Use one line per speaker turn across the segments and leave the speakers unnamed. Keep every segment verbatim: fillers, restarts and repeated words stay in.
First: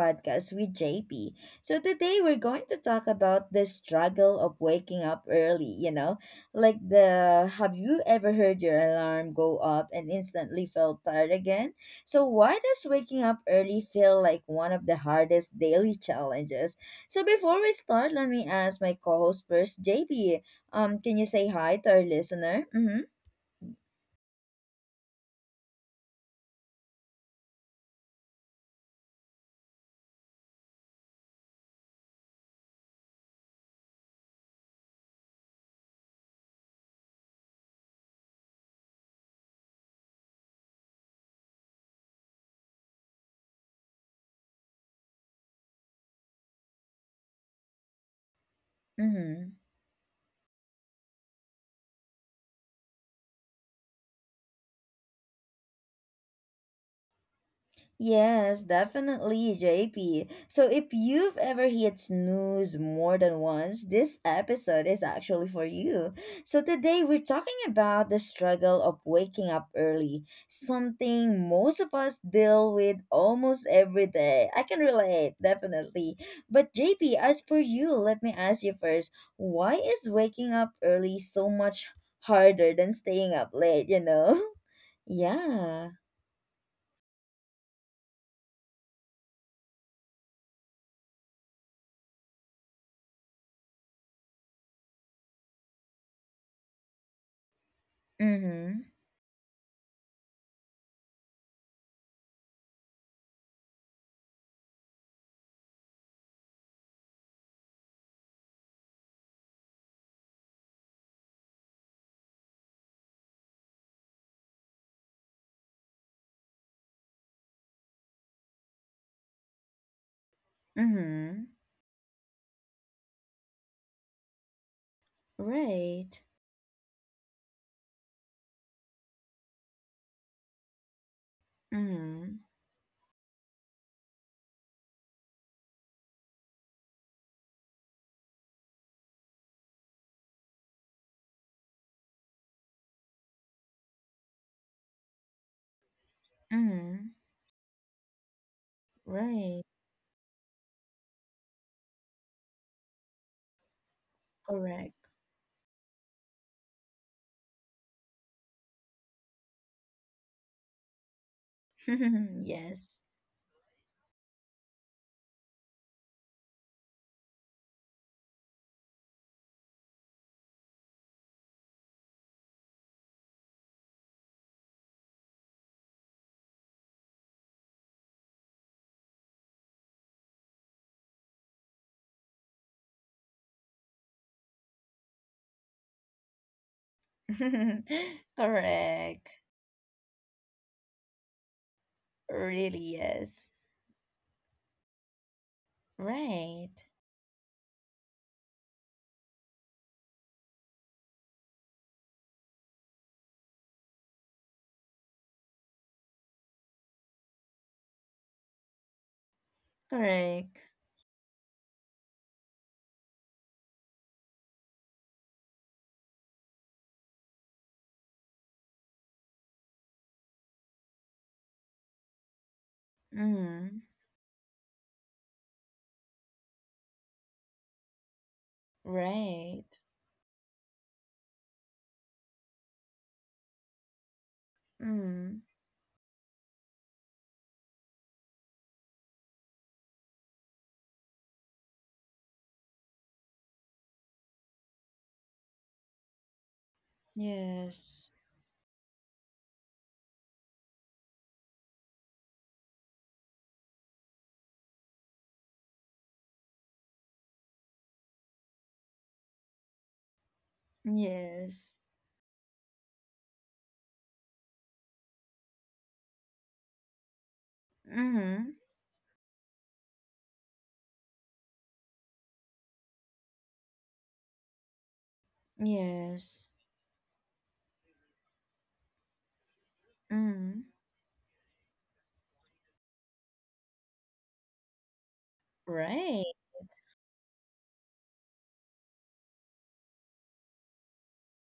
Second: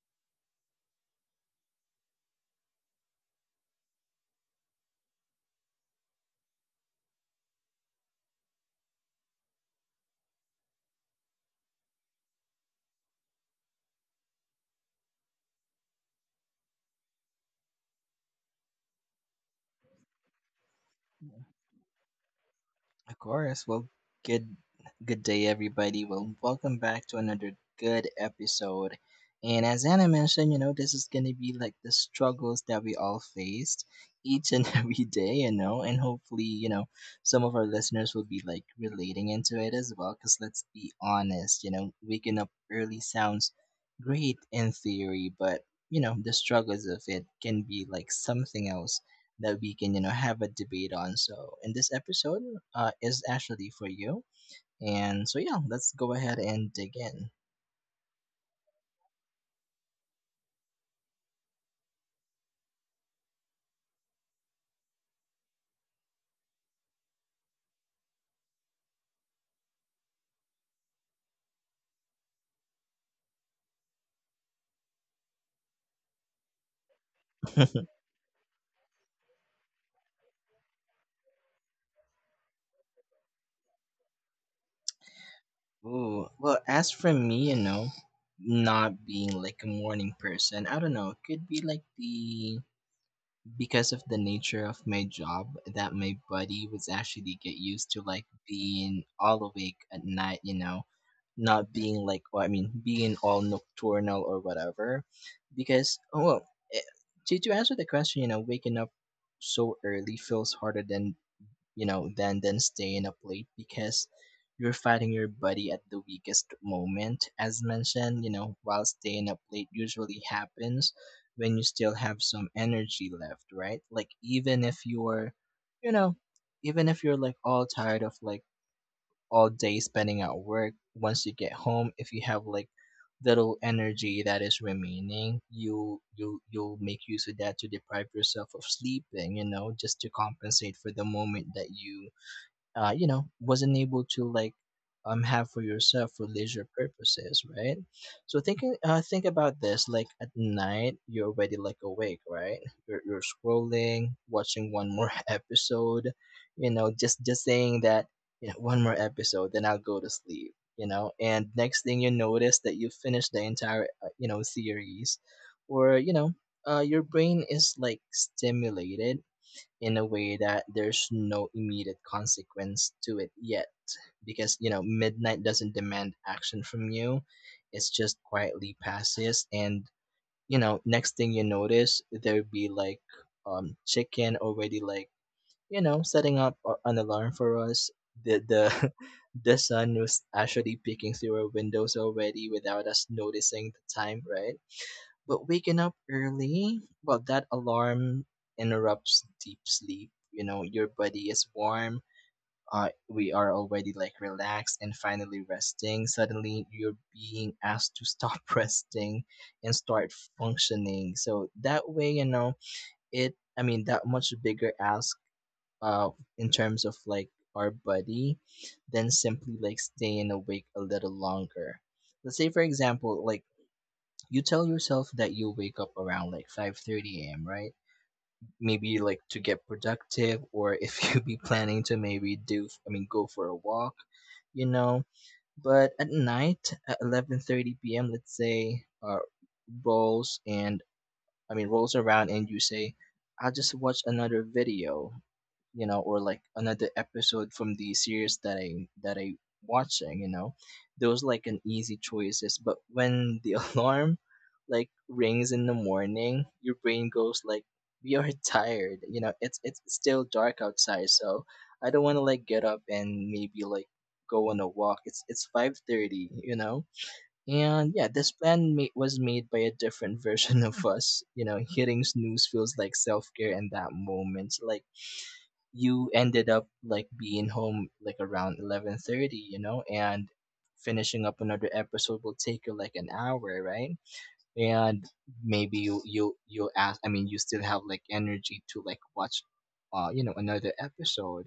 podcast with J P. So today we're going to talk about the struggle of waking up early, you know? Like the Have you ever heard your alarm go up and instantly felt tired again? So why does waking up early feel like one of the hardest daily challenges? So before we start, let me ask my co-host first, J P. Um can you say hi to our listener? Mhm.
Of course. Well, good good day everybody. Well, welcome back to another good episode. And as Anna mentioned, you know, this is going to be like the struggles that we all faced each and every day, you know, and hopefully, you know, some of our listeners will be like relating into it as well cuz let's be honest, you know, waking up early sounds great in theory, but you know, the struggles of it can be like something else
Mhm.
that we can you know have a debate on. So in this episode uh, is actually for you, and so yeah, let's go ahead and dig in.
Yes, definitely, J P. So if you've ever hit snooze more than once, this episode is actually for you. So today we're talking about the struggle of waking up early, something most of us deal with almost every day. I can relate, definitely. But J P, as per you, let me ask you first, why is waking up early so much harder than staying up late, you know? Yeah.
Ooh, well, as for me, you know, not being like a morning person, I don't know. It could be like the because of the nature of my job that my body was actually get used to like
Mm-hmm.
being all awake at night. You know, not being like well, I mean being all nocturnal or whatever because oh, well eh, to, to answer the question, you know waking up so early feels harder than, you know than than staying up late because you're fighting your body at the weakest moment as mentioned, you know while staying up late usually happens
Mm-hmm.
when you still have some energy left, right, like even if you're you
Right.
know even if you're like all tired of like all day spending at work. Once you get home, if you
Mm.
have like little energy that is remaining, you you you'll make use of that to deprive yourself of sleep, and you know, just to compensate for the moment that you uh, you know wasn't able to like um have for yourself for leisure
Mm.
purposes, right. So thinking uh think
Right.
about this, like at night you're already like awake, right? You're, you're scrolling, watching one
Correct.
more episode, you know just just saying that, you know one more episode then I'll go to sleep, you know and next thing you notice that you
Yes.
finished the entire uh, you know series, or you know uh, your brain is like stimulated in a way that there's no immediate consequence to it yet because, you know midnight doesn't demand action from you. It's just quietly passes and, you know next thing you notice there'd be like um chicken already, like you know setting up a- an alarm for us, the the
Correct.
the sun was actually peeking through our windows already without
Really,
us
yes.
noticing the time, right? But waking up
Right.
early, well, that alarm interrupts deep sleep. You know, your body is warm. Uh, we are already like relaxed and finally resting. Suddenly, you're being asked to stop resting and start
Correct.
functioning. So that way, you know, it. I mean, that much bigger ask. Uh, in terms of like our body, than simply like staying awake a little longer. Let's say for example like
Mm.
you tell yourself that you'll wake up around like five thirty a m, right? Maybe like to get
Right.
productive, or if you be planning to maybe do I mean go for a walk, you know.
Mm.
But at night at eleven thirty p m, let's say, uh rolls and I mean rolls around and you say, I'll just watch another video, you know, or like another episode from the
Yes.
series that I that I watching, you know, those like an easy choices. But when the alarm like rings in the morning, your brain goes like, "We are tired," you know. It's it's still dark outside, so
Yes.
I don't want to like get up and maybe like go on a walk. It's it's five thirty, you know. And yeah, this
Mm.
plan ma- was made by a different version of us. You know, hitting snooze feels like self care in that moment. Like you
Yes.
ended up like being home like around eleven thirty, you know and
Mm.
finishing up another episode will take you like an hour, right. And maybe you
Right.
you you ask I mean you still have like energy to like watch uh you know another episode.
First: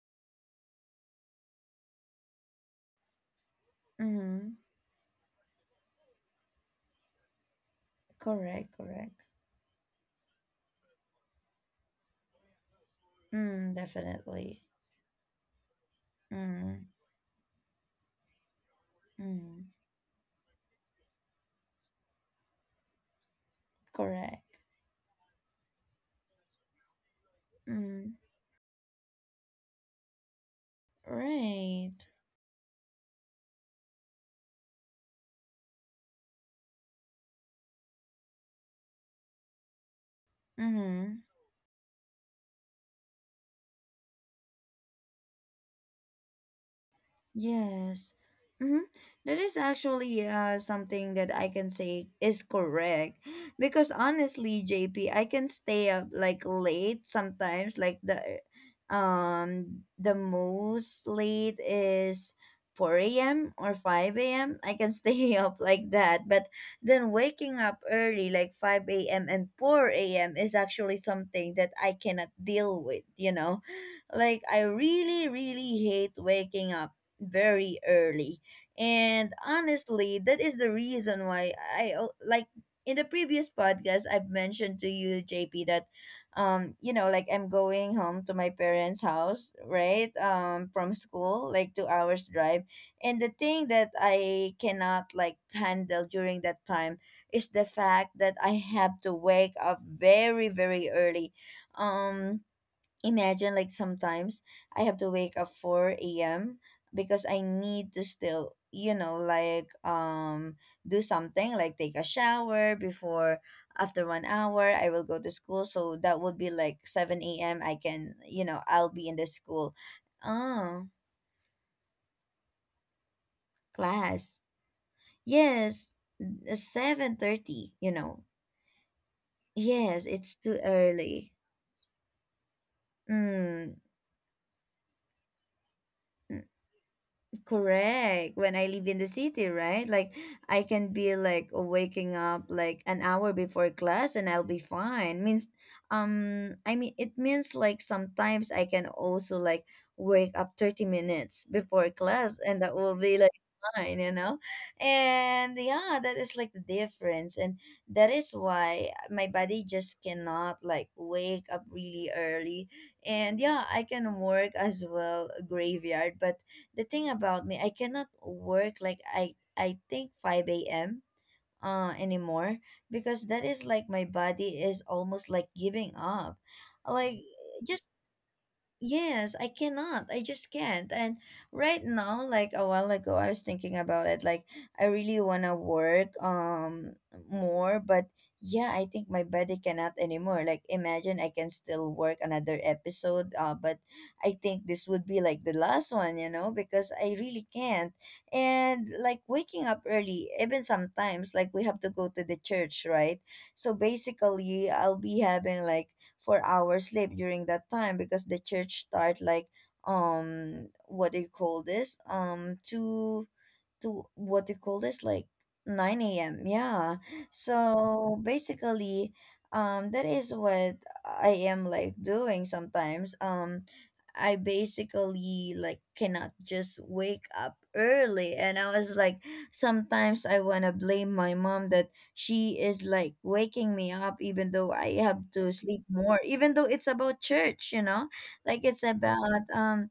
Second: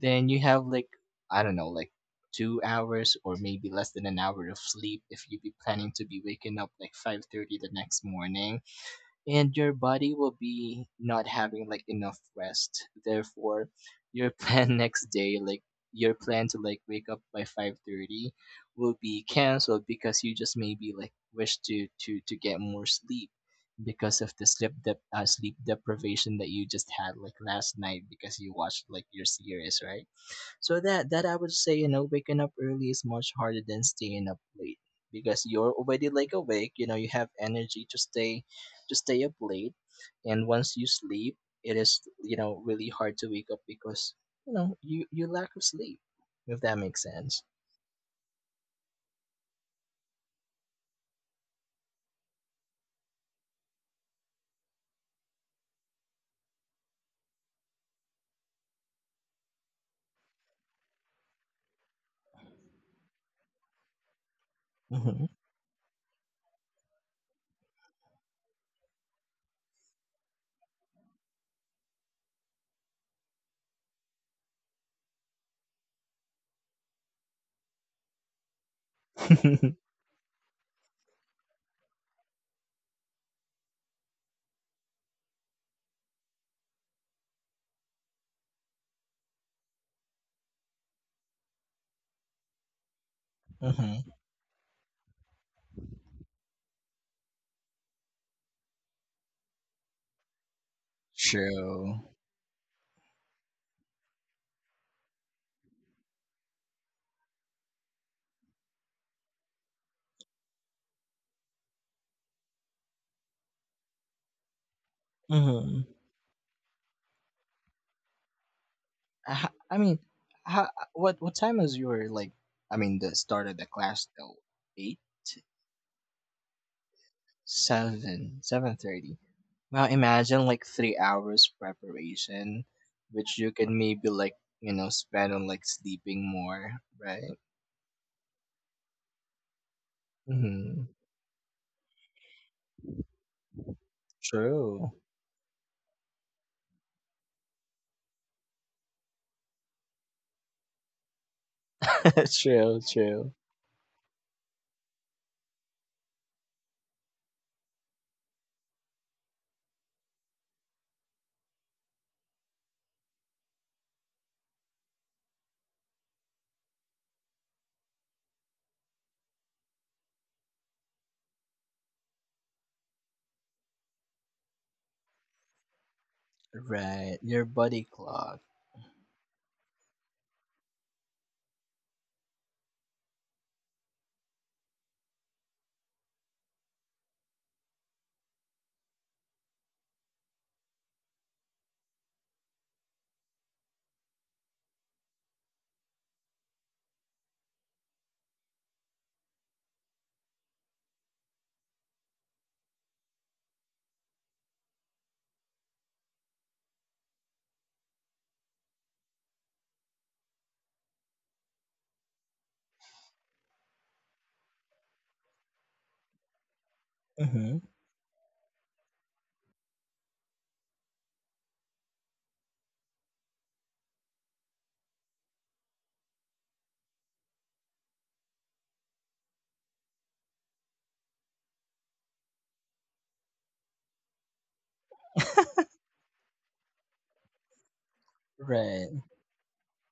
Then you have like, I don't know, like 2 hours or maybe less than an hour
Mm.
of sleep if you be planning to be waking up like five thirty the next morning,
Correct. Correct.
and your body will be not having like enough rest. Therefore,
Mm.
your
Definitely.
plan next day, like your plan to like
Mm.
wake up by five thirty will be
Mm.
canceled because you just maybe like wish to to to get more sleep because of
Correct.
the sleep dep- uh, sleep deprivation that you just had like last night
Mm.
because you watched like your series, right. So that that I would say, you
Right.
know, waking up early is much harder than staying up late because you're already like awake, you know, you have energy to stay to stay up late. And once you
Mm.
sleep, it is, you know, really hard to wake up because, you know, you you lack of sleep, if that makes sense.
Yes. Mm-hmm. That is actually uh, something that I can say is correct. Because honestly, J P, I can stay up like late sometimes. Like the um the most late is four a m or five a m. I can
Mhm.
stay up like that. But then waking up early like five a m and four a m is actually something that I cannot deal with, you know? Like I really really hate waking up very early. And honestly, that is the reason why I al- like in the previous podcast I've mentioned to you J P that um you know, like I'm going home to my parents' house, right? Um, from school, like two hours drive. And the thing that
Mhm.
I cannot like handle during that time is the fact that I have to wake up very very early.
True.
Um, imagine like sometimes I have to wake up four a m because I need to still, you know, like um do something like take a shower before after one hour I will go to school.
Mhm.
So that would be like seven a m. I can, you know, I'll be in the
I, ha- I
school.
mean, how,
Oh,
what what time is your, like, I mean the start of the class though?
class.
eight?
Yes, seven thirty, you know.
Seven, seven thirty. Well,
Yes, it's
imagine
too
like three
early.
hours preparation, which you can
Mm.
maybe like you know spend on like sleeping more, right?
Correct. When I live in the city, right? Like I
Mm-hmm.
can be like waking up like an hour before class and I'll be
True.
fine. Means um, I mean, it means like sometimes I can also like wake up thirty minutes before class and that
True.
will be
True.
like fine, you know? And yeah, that is like the difference and that is why my body just cannot like wake up really early. And yeah, I can work as well graveyard, but the thing about me, I cannot work like I I think five a m uh, anymore because that is like my body is almost like giving up.
Right.
Like
Your body
just
clock.
Yes, I cannot. I just can't. And right now, like a while ago, I was thinking about it. Like I really wanna work um, more, but yeah, I think my body cannot anymore. Like imagine I can still work another episode, uh, but I think this would be like the last one, you know, because I really can't. And like waking up early, even sometimes like we have to go to the church, right? So basically, I'll be having like for our sleep during that time because the church start like um, what do you call this, um, two to what do you call this, like nine a.m, yeah.
Mm-hmm.
So basically um, that is what I am like doing sometimes. um I basically like cannot just wake up early and I was like sometimes I want to blame my mom that she is like waking me up even though I have to sleep more, even though it's about church, you know, like it's
Right.
about um,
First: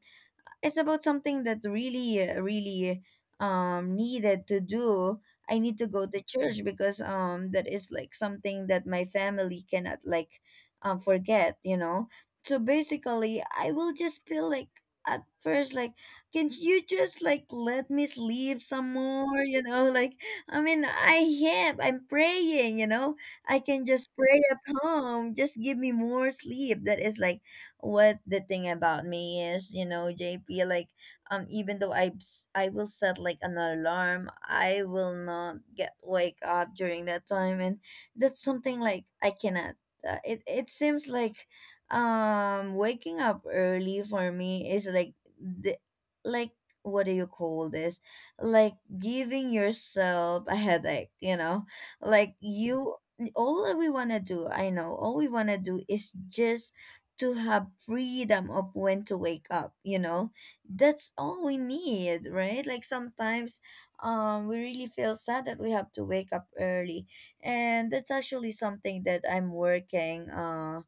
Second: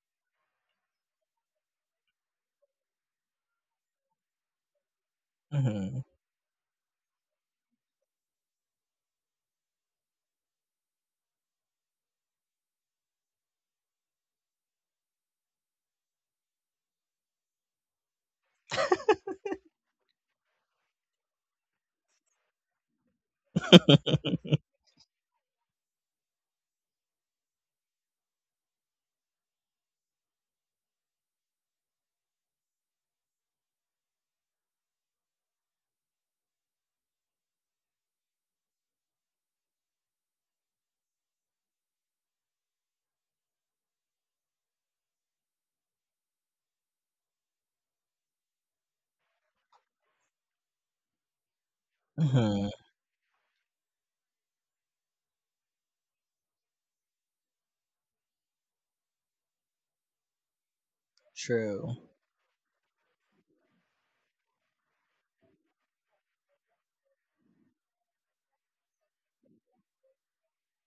it's about something that really uh, really um needed to do. I need to
Mm-hmm.
go to church because um, that is like something that my family cannot like um forget, you know. So basically I will just feel like at first like, can you just like let me sleep some more, you know? Like I mean, i have I'm praying, you know, I can just pray at home, just give me more sleep. That is like what the thing about me is, you know, J P. Like um, even though I I will set like an alarm, I will not get wake up during that time and that's something like I cannot, uh, it it seems like um, waking up early for me is like the like what do you call this, like giving yourself a headache, you know? Like
Mm-hmm.
you all that we want to do I know all we want to do is just to have freedom of when to wake up, you know? That's all we
True.
need, right? Like sometimes um, we really feel sad that we have to wake up early, and that's actually something that I'm working uh,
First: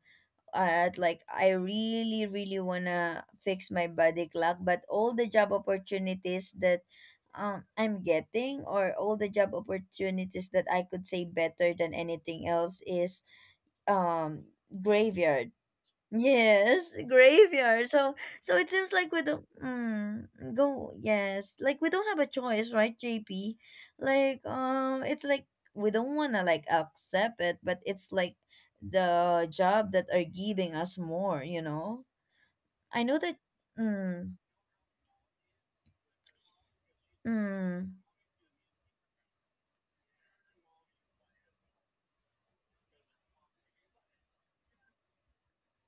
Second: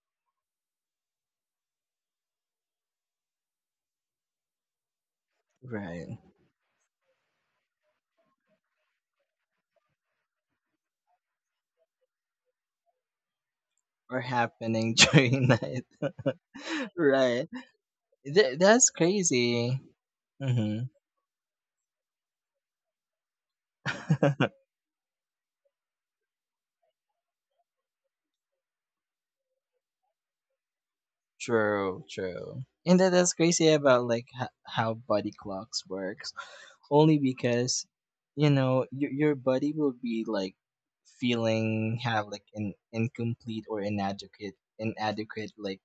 at. Like I really really wanna fix my body clock, but all the job
Right.
opportunities that um, I'm getting, or all the job opportunities that I could say better than anything else is
Or
um,
happening during
graveyard.
night.
Yes,
Right.
graveyard. So so
Th-
it
that's
seems like we don't,
crazy.
mm, go, yes. Like we don't have a choice, right, J P? Like
Mm-hmm.
um, it's like we don't wanna like accept it, but it's like the job that are giving us more, you
True,
know?
true. And
I
that
know
is
that,
crazy about, like,
mm,
h- how body clocks works, only because,
mm,
you know your your body will be like feeling have like an incomplete or inadequate inadequate like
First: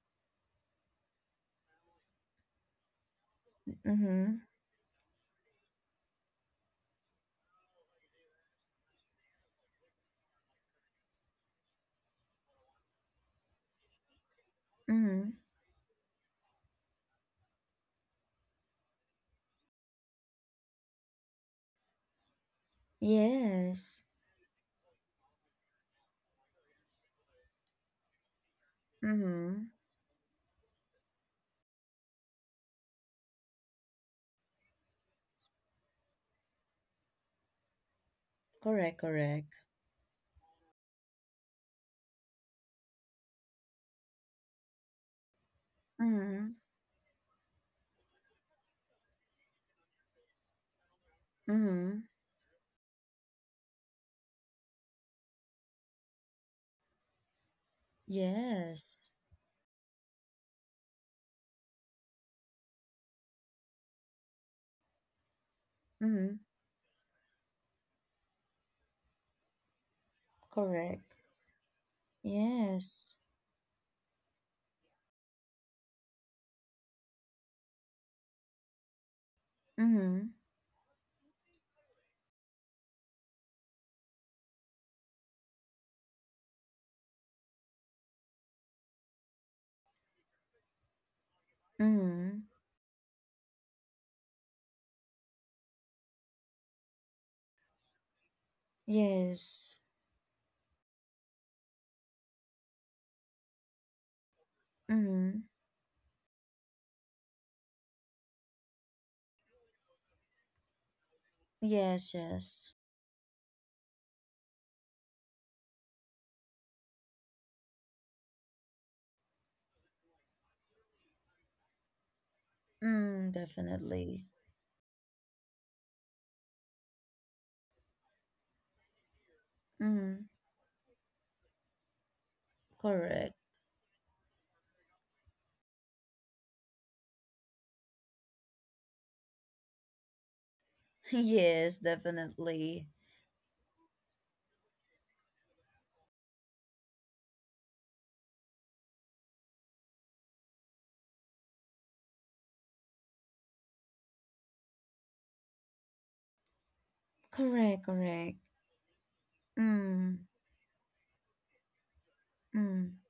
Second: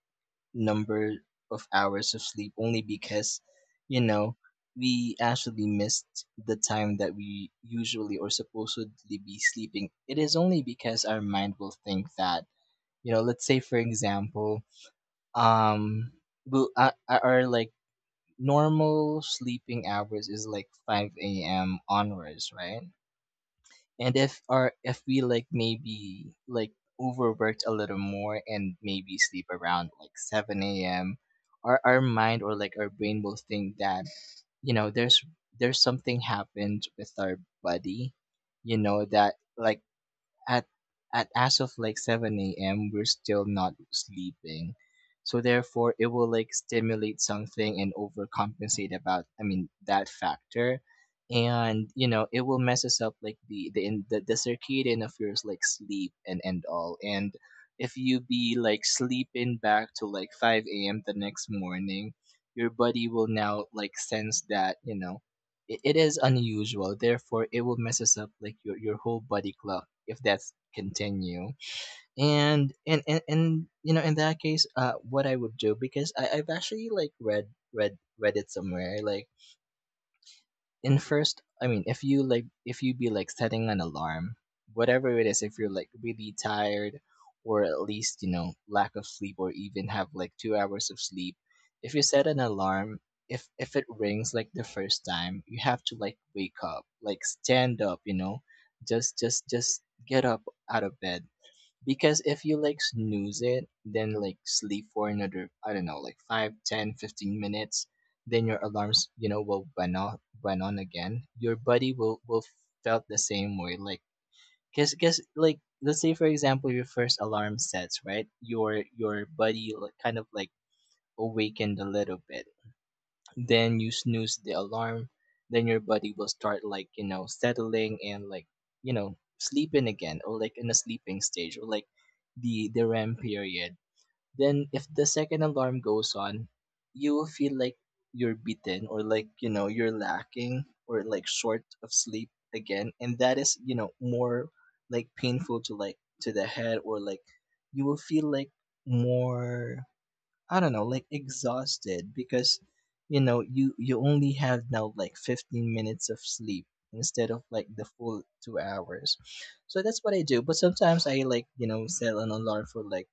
number of hours of sleep only because, you know
mm-hmm,
we actually missed the time that we usually or supposedly be sleeping. It is only because our mind will think that, you know let's say for example
mm-hmm.
um bu- uh, uh, or like normal sleeping hours is like five a m a.m. onwards, right.
Yes.
And if our if we like maybe like overworked a little more and maybe sleep
Mm-hmm.
around like seven a m a.m., our, our mind or like our brain will think that, you know there's there's something happened with our body, you
Correct,
know that
correct.
like at at as of like seven a m we're still not sleeping. So therefore it will like
Mm-hmm.
stimulate something and overcompensate about I mean that factor. And,
Mm-hmm.
you know, it will mess us up like the the in the, the circadian of yours like sleep and and all. And if you be like
Yes.
sleeping back to like five a m the next morning, your body will now like sense that, you know, it, it is
Mm-hmm.
unusual, therefore it will messes up like your, your whole body clock if that's
Correct.
continue. and and and,
Yes.
and you know in that case, uh what I would do, because I, i've actually like read read read it somewhere, like
Mm-hmm.
in first I mean if you like if you be like setting an alarm, whatever it is, if you're like really tired or at least, you know lack of sleep, or even have like two hours of sleep, if you set an
Mm,
alarm, if if it rings like the first time you have to like wake up, like stand up, you know just just just
yes.
get up out of bed. Because if you like snooze it, then like sleep for
Mm,
another, I don't know, like five, ten, fifteen minutes, then your alarms, you know, will went on, went on again. Your body
yes,
will will
yes.
felt the same way. Like, cause, cause like, let's say for example your first alarm sets, right, your your body like kind of like awakened a little bit,
Mm,
then you
definitely.
snooze the alarm, then your body will start like, you know, settling, and like, you know, sleeping again,
Mm,
or like in a sleeping stage or like the the REM
correct.
period. Then if the second alarm goes on, you will feel like you're beaten, or like, you know, you're lacking or like short
Yes,
of sleep
definitely.
again, and that is, you know, more like painful to like to the head, or like you will feel like more, I don't know, like exhausted because, you know you you only have now like fifteen minutes of sleep instead of like the
Correct,
full
correct.
two hours. So that's what I
Mm,
do, but sometimes I like, you know, set an alarm for
mm.
like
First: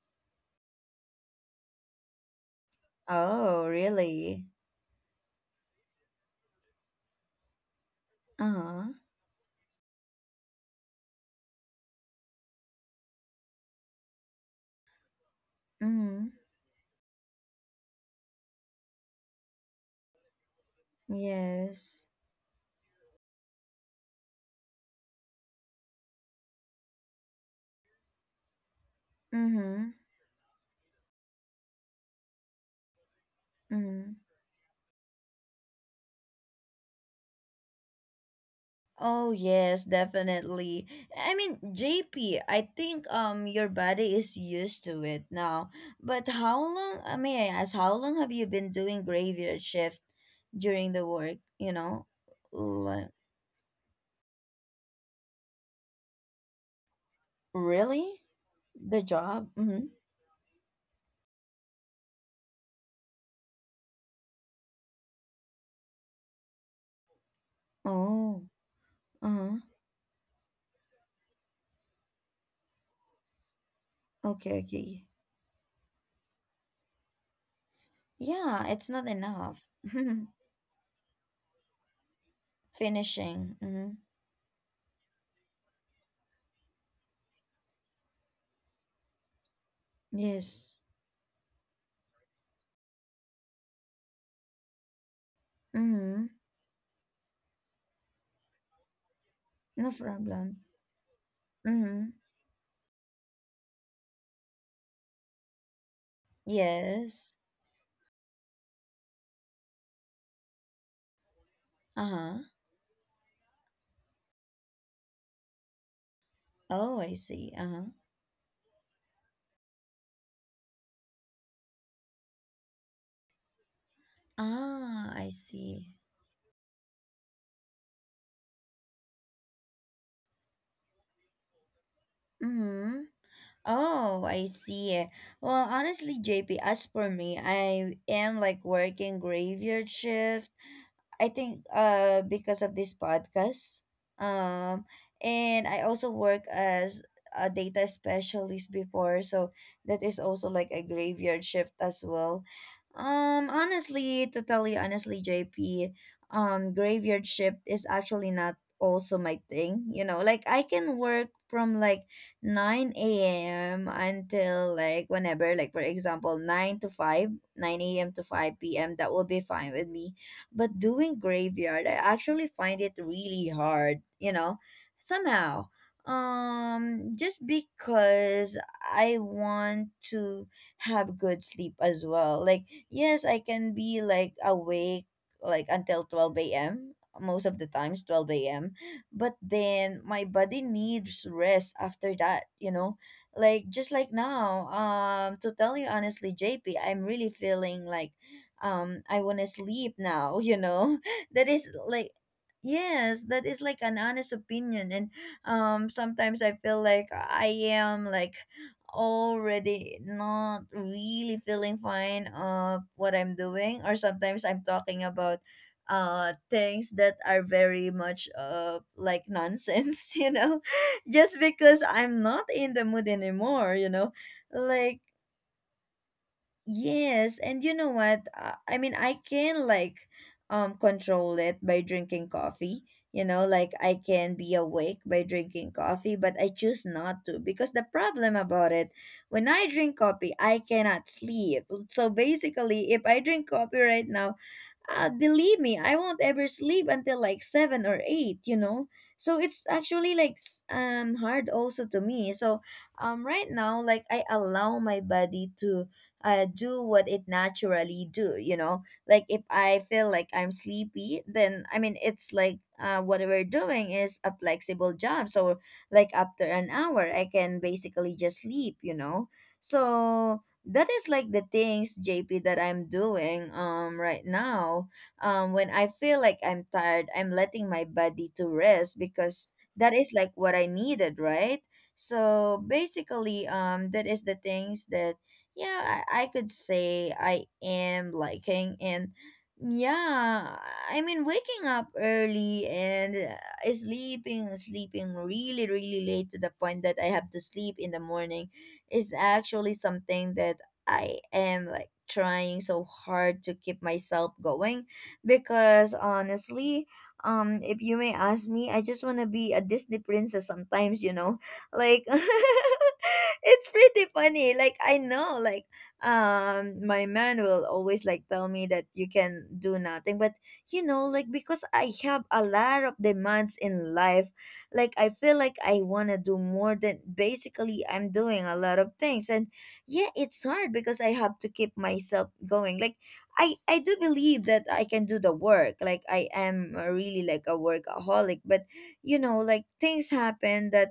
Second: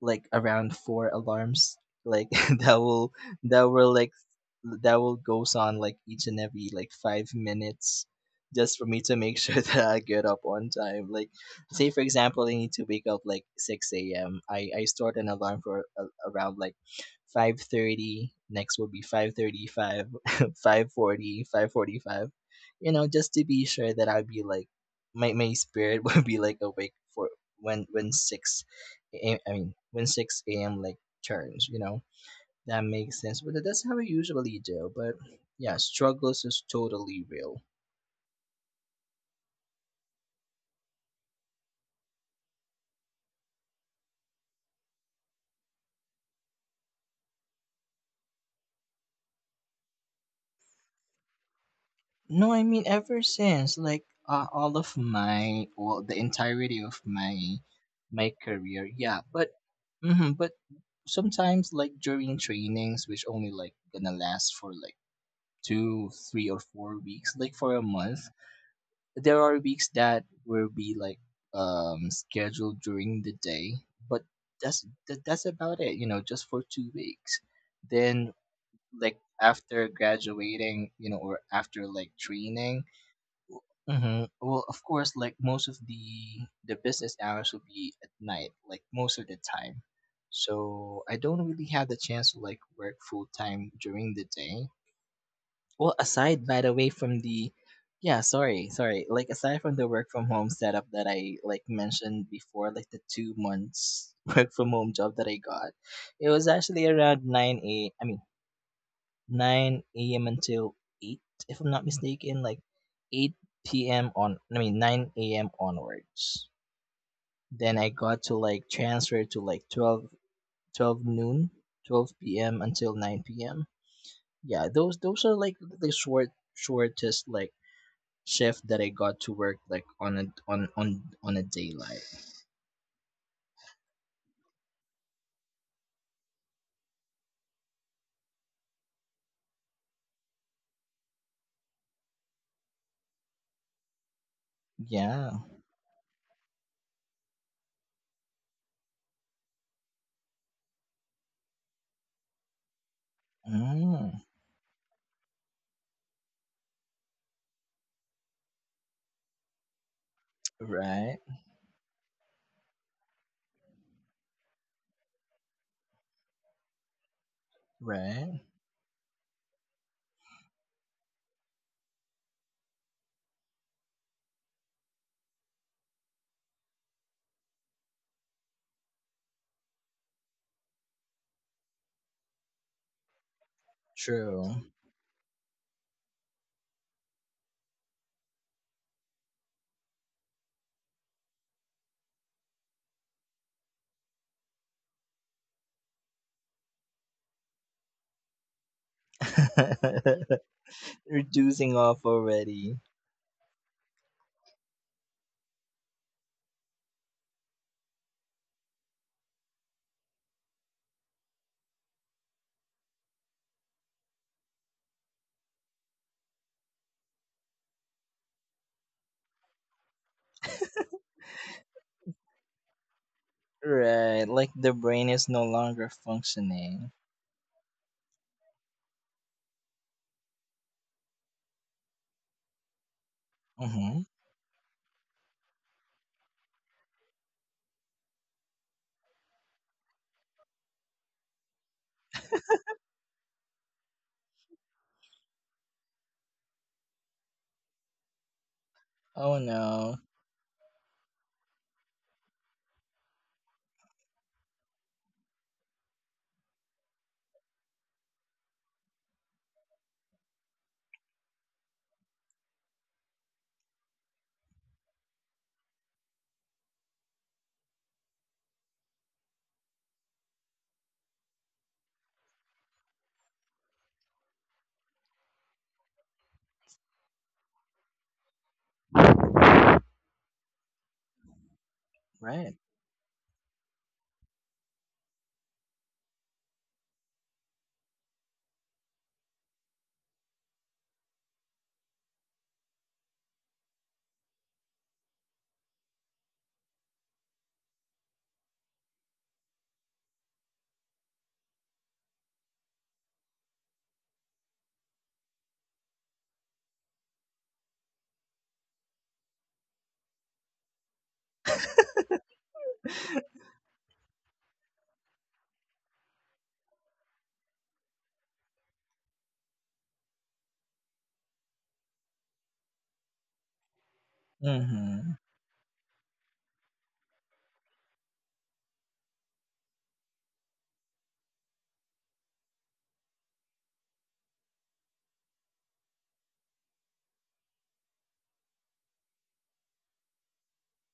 like around four alarms, like that will
Oh,
that will like
really?
that will goes on like each and every like five minutes, just for
Uh-huh.
me to make sure that I get up on time. Like, say for example I need to wake up like six a m. I, I start an alarm for a
Mm,
around like five thirty, next will be five thirty five, five forty, five forty
yes.
five. You know, just to be sure that I'd be like my my spirit would be like awake for when when six a- I mean,
Mm-hmm.
when six a m like turns, you know, that makes sense. But that's how we
Mm.
usually do. But yeah, struggles is totally real.
Oh, yes, definitely. I mean, J P. I think um, your body is used to it now. But how long, uh, may I ask, how long have you been doing graveyard shift? During the work, you know.
No, I mean,
Like,
ever since like uh, all of my, well, the entirety of my
really?
my career,
The
yeah.
job?
But
Mm-hmm.
hmm but sometimes like during trainings, which only like gonna last for like two, three or four weeks, like for a month,
Oh,
there
uh-huh.
are weeks that will be like um scheduled during the day, but
Okay,
that's
okay.
that, that's about it, you know, just for two weeks. Then
Yeah, it's not
like
enough.
after graduating, you know, or after like training.
Finishing. Mm-hmm.
Hmm well, of course, like most of the the business hours will be at night, like most of the time.
Yes.
So I don't really have the chance to like work full time during the day. Well,
Mm-hmm.
aside by the way from the yeah, sorry, sorry. Like aside from the
No
work from home
problem.
setup that I like
Mm-hmm.
mentioned before, like the two months work from home job that I got, it was actually around
Yes.
nine a. I mean nine a m until eight, if I'm not mistaken,
Uh-huh.
like eight p m on. I mean nine a m onwards.
Oh, I see.
Then
Uh-huh.
I got to like transfer to like twelve, twelve noon, twelve p m until nine p m. Yeah, those
Ah,
those
I
are like the
see.
short shortest like shift that I got to work like on a on on on a daylight.
Mm-hmm. Oh, I see. Well, honestly, J P, as for me, I am like working graveyard shift, I think uh, because of this podcast. Um,
Yeah.
and I also work as a data specialist before, so that is also like a graveyard shift as well. Um,
Mm.
honestly, to tell you honestly, J P, um, graveyard shift is actually not also my thing. You know, like I can
Right.
work from like nine a m until like whenever, like for example, nine to five, nine a m to
Right.
five p m. That will be fine with me, but doing graveyard, I actually find it really hard, you know, somehow. Um, just because I want to have good sleep as well. Like, yes, I can be like
True.
awake like until twelve a m, most of the times twelve a m. But then my body needs rest after that, you know? Like just like now, um, to tell you honestly, J P, I'm really feeling like um, I want to sleep now, you know.
We're
That is
dozing off
like,
already.
yes, that is like an honest opinion. And um, sometimes I feel like I am like already not really feeling fine of what I'm doing, or sometimes I'm talking about uh, things that are very much uh, like nonsense. You know, just because I'm not in the mood anymore, you know.
Right. Like the
Like
brain is no longer functioning.
Yes, and you know what? Uh, I mean, I can like um, control it by drinking coffee. You know, like I
Mm-hmm.
can be awake by drinking coffee, but I choose not to because the problem about it, when I drink coffee, I cannot sleep. So basically, if I drink coffee right now, uh, believe me, I won't ever sleep until like seven or eight, you know. So
Oh
it's
no.
actually like s- um hard also to me. So um right now, like I allow my body to uh, do what it naturally do, you know like if I feel like I'm sleepy, then I mean it's like, uh, what we're doing is a flexible job. So like after an hour I can basically just sleep, you know. So that is like the things, JP, that I'm doing um right now. Um when I feel like I'm tired, I'm letting my body to rest because that is like what I needed, right?
Right.
So basically um that is the things that, yeah, I, I could say I am liking. And yeah, I mean waking up early and uh, sleeping sleeping really really late to the point that I have to sleep in the morning is actually something that I am like trying so hard to keep myself going. Because honestly, um if you may ask me, I just want to be a Disney princess sometimes, you know. Like it's pretty funny, like I know, like um my man will always like tell me that you can do nothing. But you know, like because I have a lot of demands in life, like I
Mm-hmm.
feel like I want to do more than, basically, I'm doing a lot of things. And yeah, it's hard because I have to keep myself going. Like i i do believe that I can do the work. Like I am a really like a workaholic. But you know, like things happen that,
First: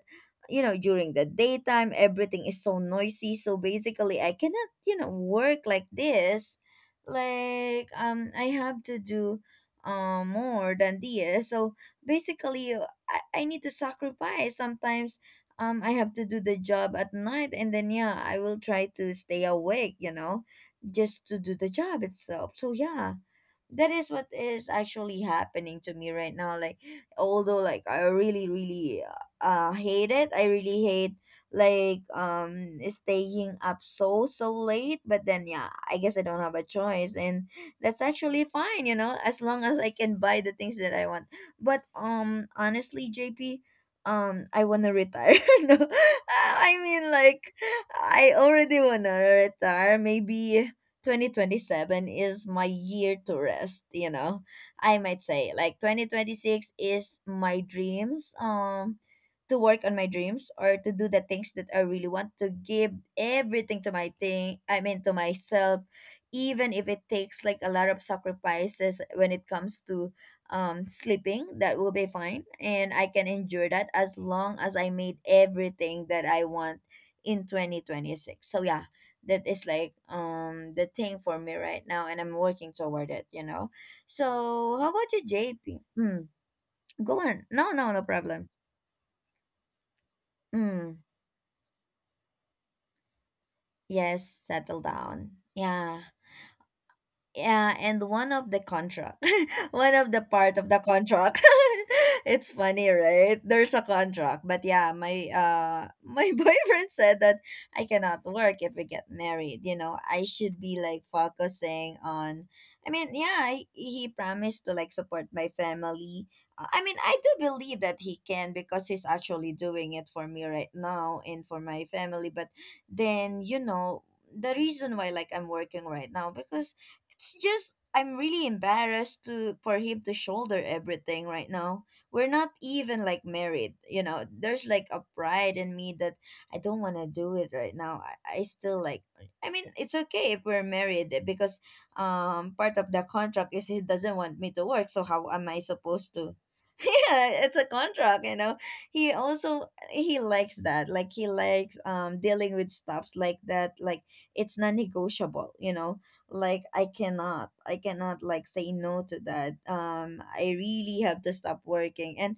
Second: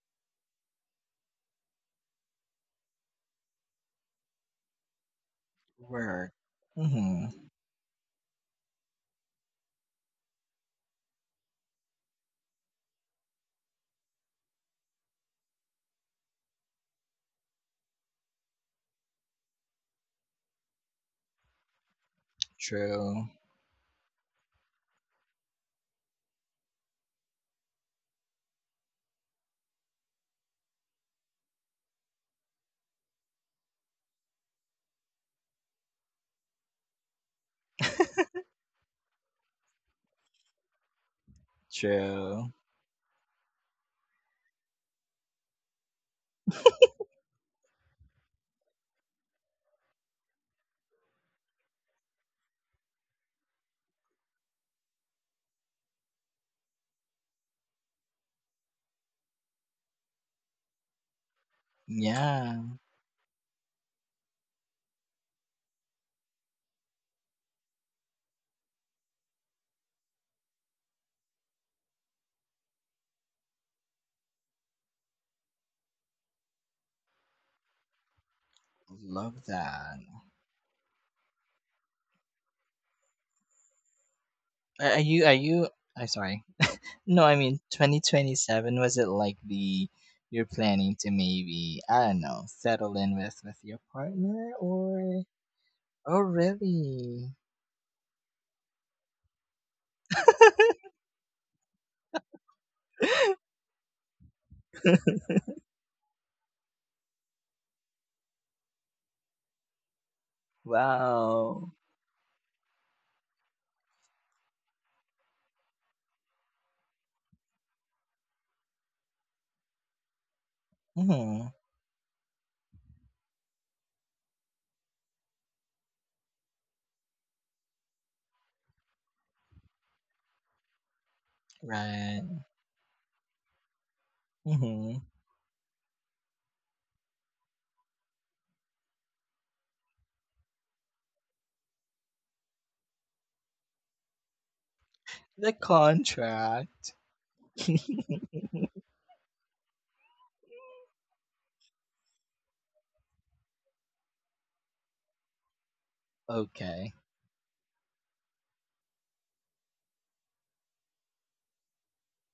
you know, during the daytime everything is so noisy, so basically I cannot, you know, work like
Work.
this.
Mm-hmm.
Like um I have to do um more than this. So basically, uh, i, I need to sacrifice sometimes. um I have to do the job at night, and then yeah, I will try to stay awake, you know, just to do the job itself. So yeah,
True.
that is what is actually happening to me right now. Like although like I really really uh hate it, I really hate like um staying up so so late. But then yeah, I guess I don't have a choice, and that's actually fine, you know, as long as I can buy the things that I want. But um
True.
honestly, JP, um I want to retire. no i I mean, like, I already want to retire. Maybe twenty twenty-seven is my year to rest, you know. I might say like twenty twenty-six is my dreams, um to work on my dreams, or to do the things that I really want, to
Yeah.
give everything to my thing, I mean to myself, even if it takes like a lot of sacrifices when it comes to um sleeping. That will be fine, and I can endure that as long as I made everything that I want in twenty twenty-six. So yeah, that
Love
is like
that.
um the thing for me right now, and I'm working toward it, you know. So how
Are are
about you,
you? Are you?
JP?
I
Mm,
sorry.
go
No, I
on.
mean
No, no, no problem.
twenty twenty-seven, was it like the you're planning
Mm,
to maybe, I don't know, settle in with with your
yes,
partner
settle
or
down, yeah.
oh really?
Yeah, and one of the contract, one of the part of the contract. It's funny, right? There's a contract. But yeah, my uh my boyfriend said that I cannot work if we get married. You know, I should be like
Wow.
focusing on. I mean, yeah, I, he promised to like support my family. Uh, I mean, I do believe that he can, because he's actually doing it for me right now and
hmm
for my family. But then you know. The reason why like I'm working right now, because it's just I'm really embarrassed to, for him to shoulder everything right now. We're
Right.
not even like married, you know. There's like
hmm
a pride in me that I don't want to do it right now. I, I still like, I mean, it's okay if we're married, eh, because um part of the contract is he doesn't want me to work, so how am
The
I supposed to?
contract.
Yeah, it's a contract, you know. He also he likes that. Like he likes um dealing with stuffs like that. Like it's non-negotiable, you know. Like i
Okay.
cannot i cannot like say no to that. um I really have to stop working. And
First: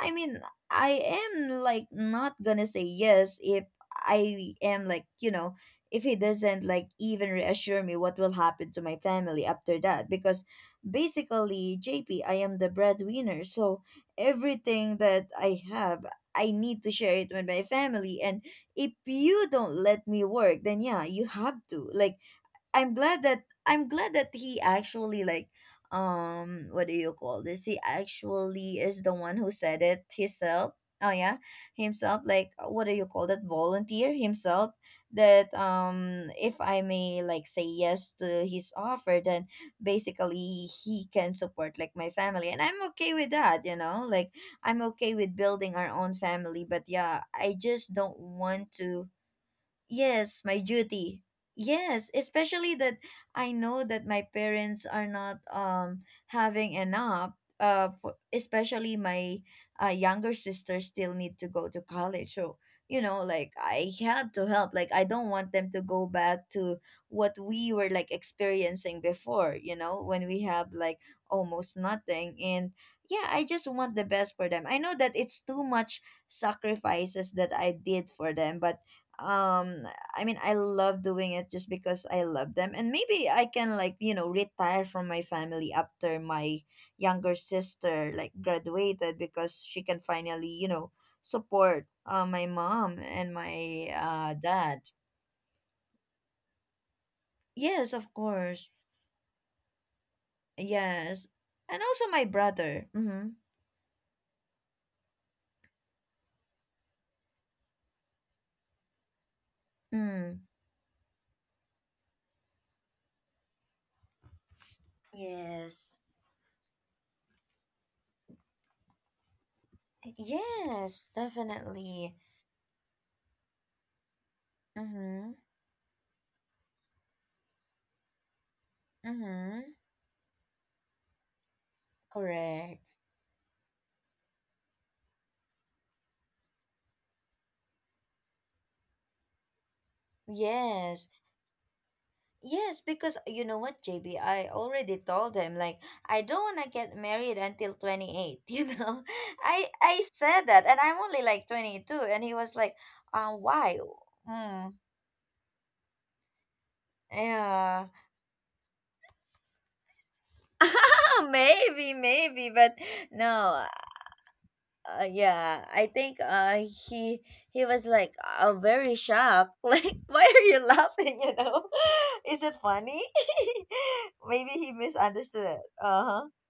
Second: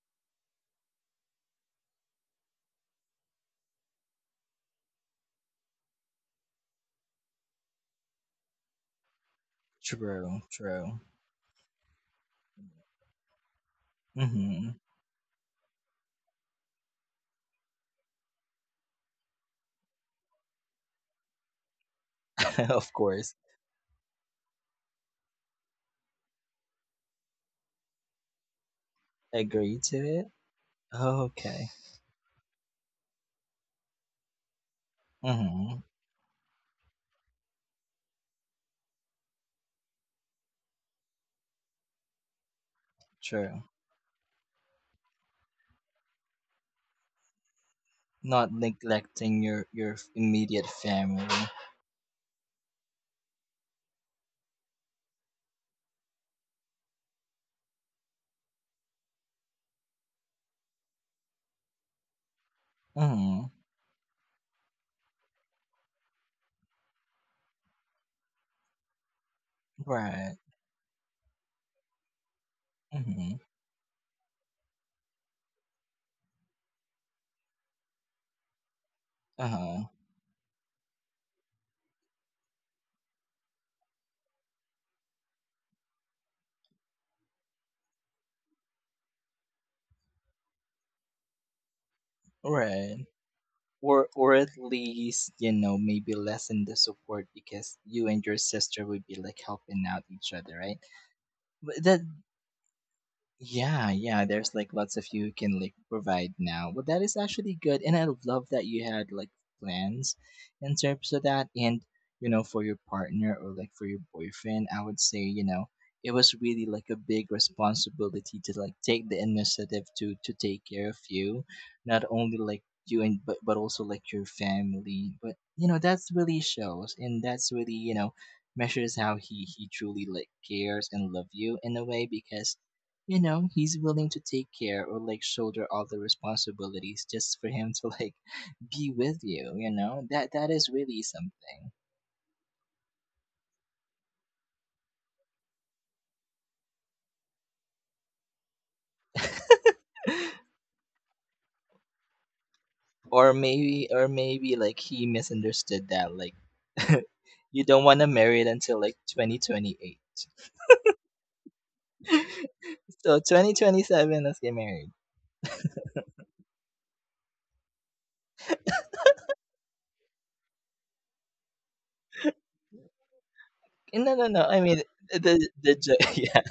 I mean, I am like not gonna say yes if I am like, you know, if he doesn't like even reassure me what will happen to my family after that.
True,
Because
true.
basically, JP, I am the breadwinner. So
Hmm
everything that I have, I need to share it with my family. And if you don't let me work, then yeah, you have to like,
Of
I'm glad
course.
that I'm glad that he actually like, um what do you call this? He actually is the one who
Agree
said
to
it
it?
himself. Oh
Oh,
yeah,
okay.
himself, like what do you call that, volunteer himself, that
hmm
um if I may like say yes to his offer, then basically he can support like my family, and I'm okay with
True.
that, you know? Like I'm okay with building our own family, but yeah, I just don't
Not
want to.
neglecting your your
Yes, my
immediate family.
duty. Yes, especially that I know that my parents are not um having enough. Uh, for, especially my uh, younger sister still need to go to college. So you know,
Hmm
like I have to help. Like I don't want them to go back to what we were like experiencing before. You know, when
Right.
we have like almost nothing. And yeah,
Mhm.
I just want the best for them. I know that it's too much sacrifices that I did for them, but
Uh-huh.
um I mean, I love doing it just because I love them. And maybe I can like, you know, retire from my family after my younger sister like graduated, because she can finally, you know, support uh, my mom
Right.
and my
Or or
uh
at
dad.
least, you know, maybe lessen the support because
Yes,
you
of
and your
course.
sister would be like helping out each other, right?
Yes.
But
And
that
also my brother. Mm-hmm.
yeah, yeah. There's like lots of you can like provide now. Well, that is actually good, and I love that you had like plans
Mm.
in terms of that. And you know, for your partner or like for your boyfriend, I would say, you know,
Yes.
it was really like a big responsibility to like take the initiative to to take care of
Yes,
you, not
definitely.
only like you and but but also like your family. But
Mm-hmm.
you know, that's really shows, and that's really, you know, measures how he he
Mm-hmm.
truly like cares and love you in a way, because
Correct.
you know he's willing to take care or like shoulder all the responsibilities just for him to like be with you, you know, that that is really
Yes.
something.
Yes, because you know what, J B, I already told him like I don't want to get married until twenty-eight, you know. I I said that, and I'm only like twenty-two, and he was like,
Or
"Uh, why?"
maybe or maybe
Hmm.
like he misunderstood that, like you don't
Yeah.
want to marry it until like twenty twenty-eight,
Maybe, maybe, but
so
no.
twenty twenty-seven let's get married.
Uh, yeah, I think uh he he was like uh, very shocked. Like, why are you laughing, you know? Is it funny?
No no no,
Maybe
I
he
mean the
misunderstood.
the jo-
Uh-huh.
yeah,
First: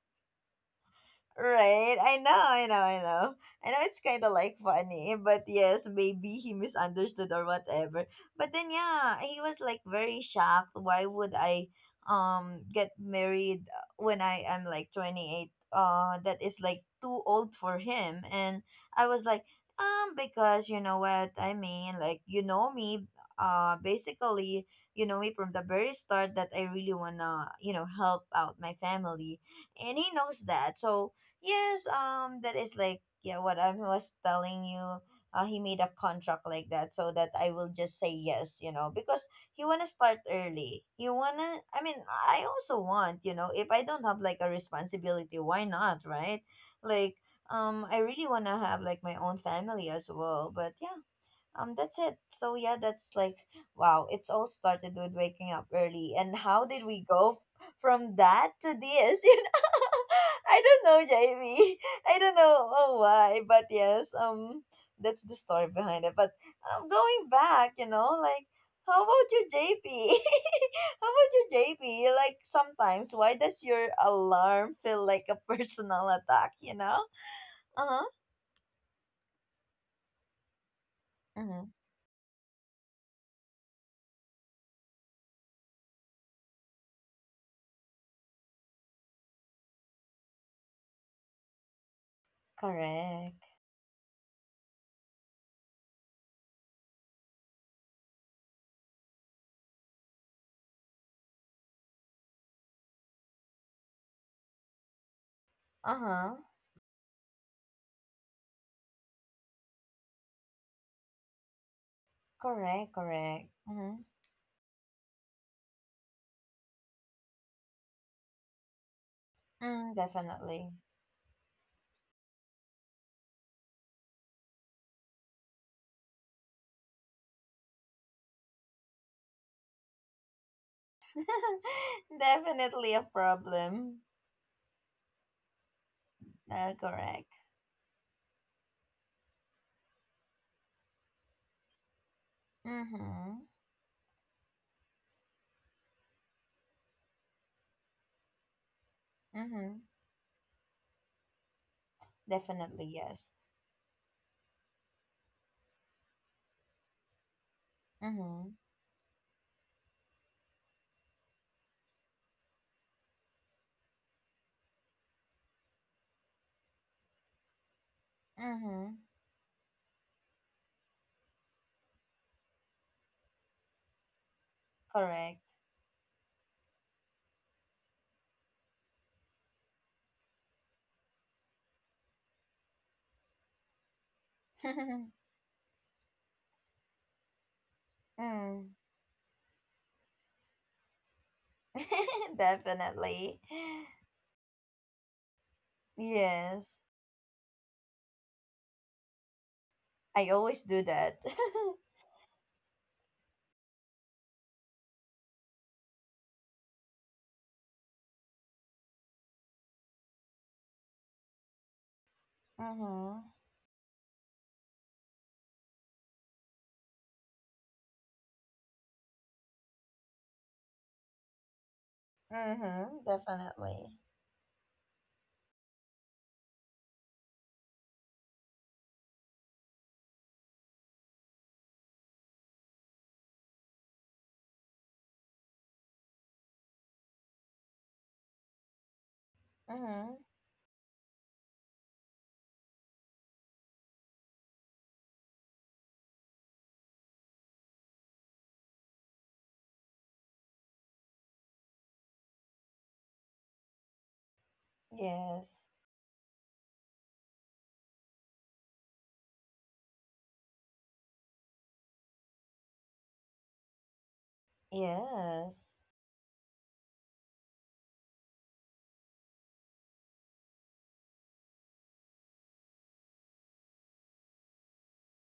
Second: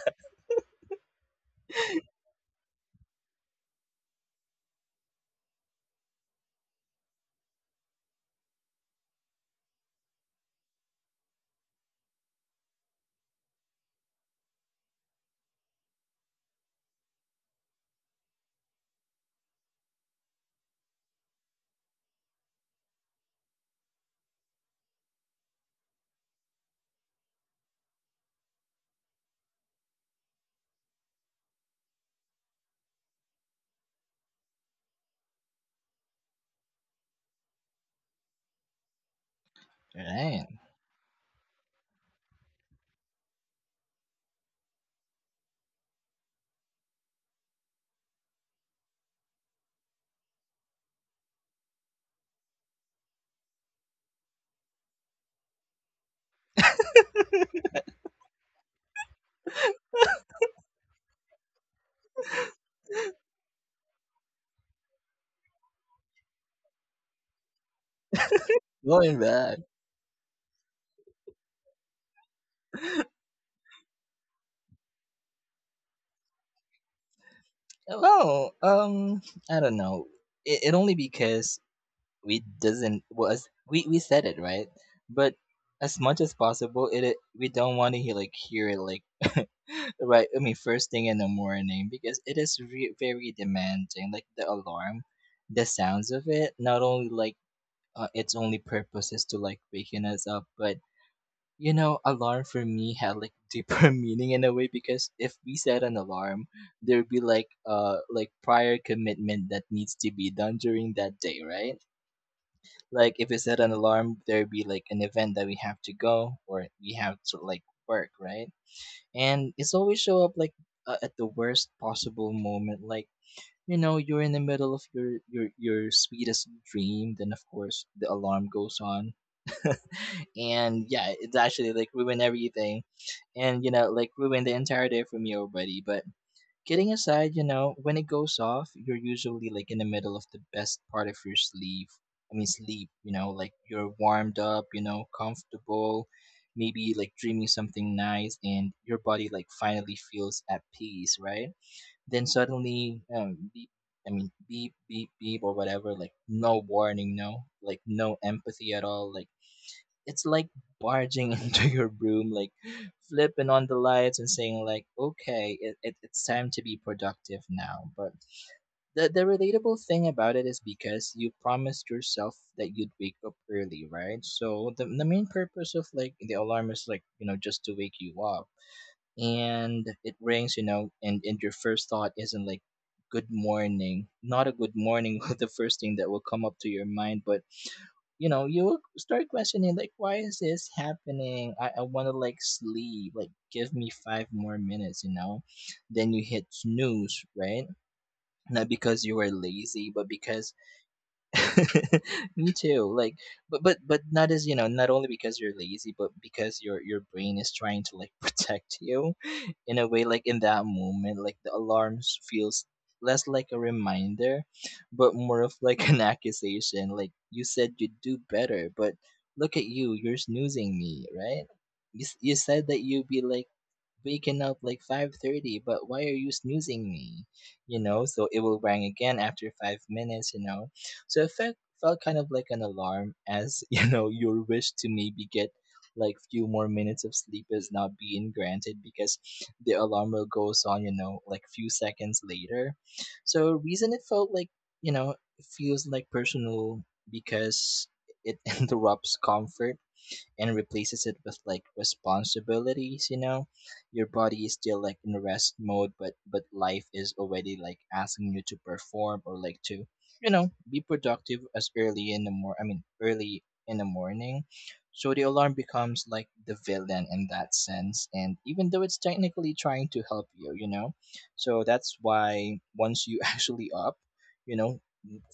Right, I know, I know, I know. I know it's kind of like funny, but yes, maybe he misunderstood or whatever. But then yeah, he was like very shocked. Why would I um get married uh, when I am like twenty-eight? Uh, that is like too old for him. And I was like, um because you know what I mean, like you know me, uh basically, you know me from the very start that I really wanna, you know, help out my family. And he knows that. So yes, um, that is like, yeah, what I was telling you. Uh, he made a contract like that so that I will just say yes, you know, because he wanna start
right.
early. He wanna. I mean, I also want, you know, if I don't have like a responsibility, why not, right? Like, um, I really wanna have like my own family as well. But yeah, um, that's it. So yeah, that's like wow. It's all started with waking up early, and how did we go f- from that to this? You know, I don't know, Jamie. I don't know, oh, why, but yes, um, that's the story behind it. But um, going back, you know, like how
Going
about you,
back,
J P? How about you, J P? Like sometimes, why does your alarm feel like a personal attack? You know? Uh huh.
well, um I don't know, it, it only because
Mm-hmm.
we doesn't was we we said it right, but as much as possible, it, it we don't want to hear like hear it like right. I mean, first thing in the morning, because it is re- very
Correct.
demanding. Like the alarm, the sounds of it. Not only like uh, its only purpose is to like waken us up, but you know, alarm for me had like deeper meaning in a way, because if we set an
Uh huh.
alarm, there'd be like uh like prior commitment that needs to be done during that day, right?
Correct,
Like if we
correct.
set an
Mm-hmm.
alarm, there'd be like an event that we have to go or we have to like work, right? And it's always
Mm,
show up like
definitely.
uh, at the worst possible moment. Like you know, you're in the middle of your your your sweetest dream, then of course the alarm goes on, and yeah, it's actually like ruin everything,
Definitely a
and you know
problem.
like ruin the entire day for me already. But
Uh,
kidding aside, you
correct.
know, when it goes off, you're usually like in the middle of the best part of your sleep. I mean, sleep, you know,
Mm-hmm.
like you're warmed up, you know, comfortable, maybe like dreaming something nice, and your body like
Mm-hmm.
finally feels at peace, right? Then
Definitely,
suddenly, um,
yes.
beep, I mean, beep, beep, beep, or whatever, like no warning, no, like no
Mm-hmm.
empathy at all, like it's like barging into your room, like flipping on the lights and saying like, okay, it, it, it's time to be productive now. But
Mm-hmm.
the, the relatable thing about it is because you promised yourself that you'd wake up early, right? So the, the main
Correct.
purpose of like the alarm is like, you know, just to wake you up, and it rings, you know, and, and your first thought isn't like good morning. Not a good morning, the first thing that will come up to your mind, but you know, you
Mm.
will start questioning like why is this happening? I, I wanna like sleep, like
Definitely.
give me five more minutes, you know. Then you hit
Yes.
snooze, right? Not because you were lazy, but
I
because
always do that.
me too. Like, but but but not as you know, not only because you're lazy, but because your your brain is trying to like protect you, in a way. Like in that moment, like the alarms feels less
Mm-hmm.
like a reminder, but more of like an accusation. Like you said, you'd do better, but look at you, you're snoozing me, right? You s- you said that you'd
Mm-hmm.
be like
Definitely.
waking up like five thirty, but why are you snoozing me? You know, so it will ring again after five minutes, you know. So it felt, felt kind of like an alarm as, you know, your wish to maybe get like few more minutes of sleep is not being granted because the alarm
Mm-hmm.
will goes on, you know, like few seconds later. So reason it felt like, you know, it feels like personal because it interrupts comfort and replaces it with like responsibilities, you know, your body is still like in rest
Yes.
mode, but but life is already like asking you to perform or like to you know be productive as early in the mor I mean early in the morning. So the alarm
Yes.
becomes like the villain in that sense, and even though it's technically trying to help you, you know. So that's why once you actually up, you know,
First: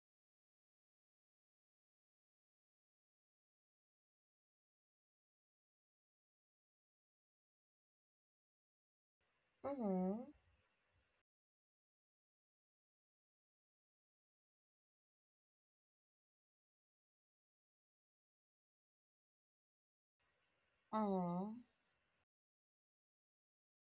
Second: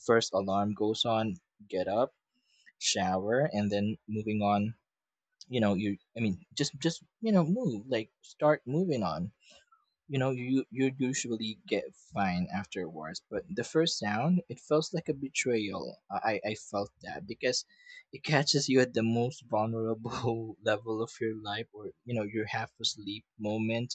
first alarm goes on, get up, shower, and then moving on, you know, you I mean just just you know move, like start moving on, you
Mm-hmm.
know, you you usually get fine afterwards, but the first sound it feels like a betrayal. i i I felt that because it catches you at the most vulnerable level of your
Mm-hmm.
life, or you know your half asleep moment,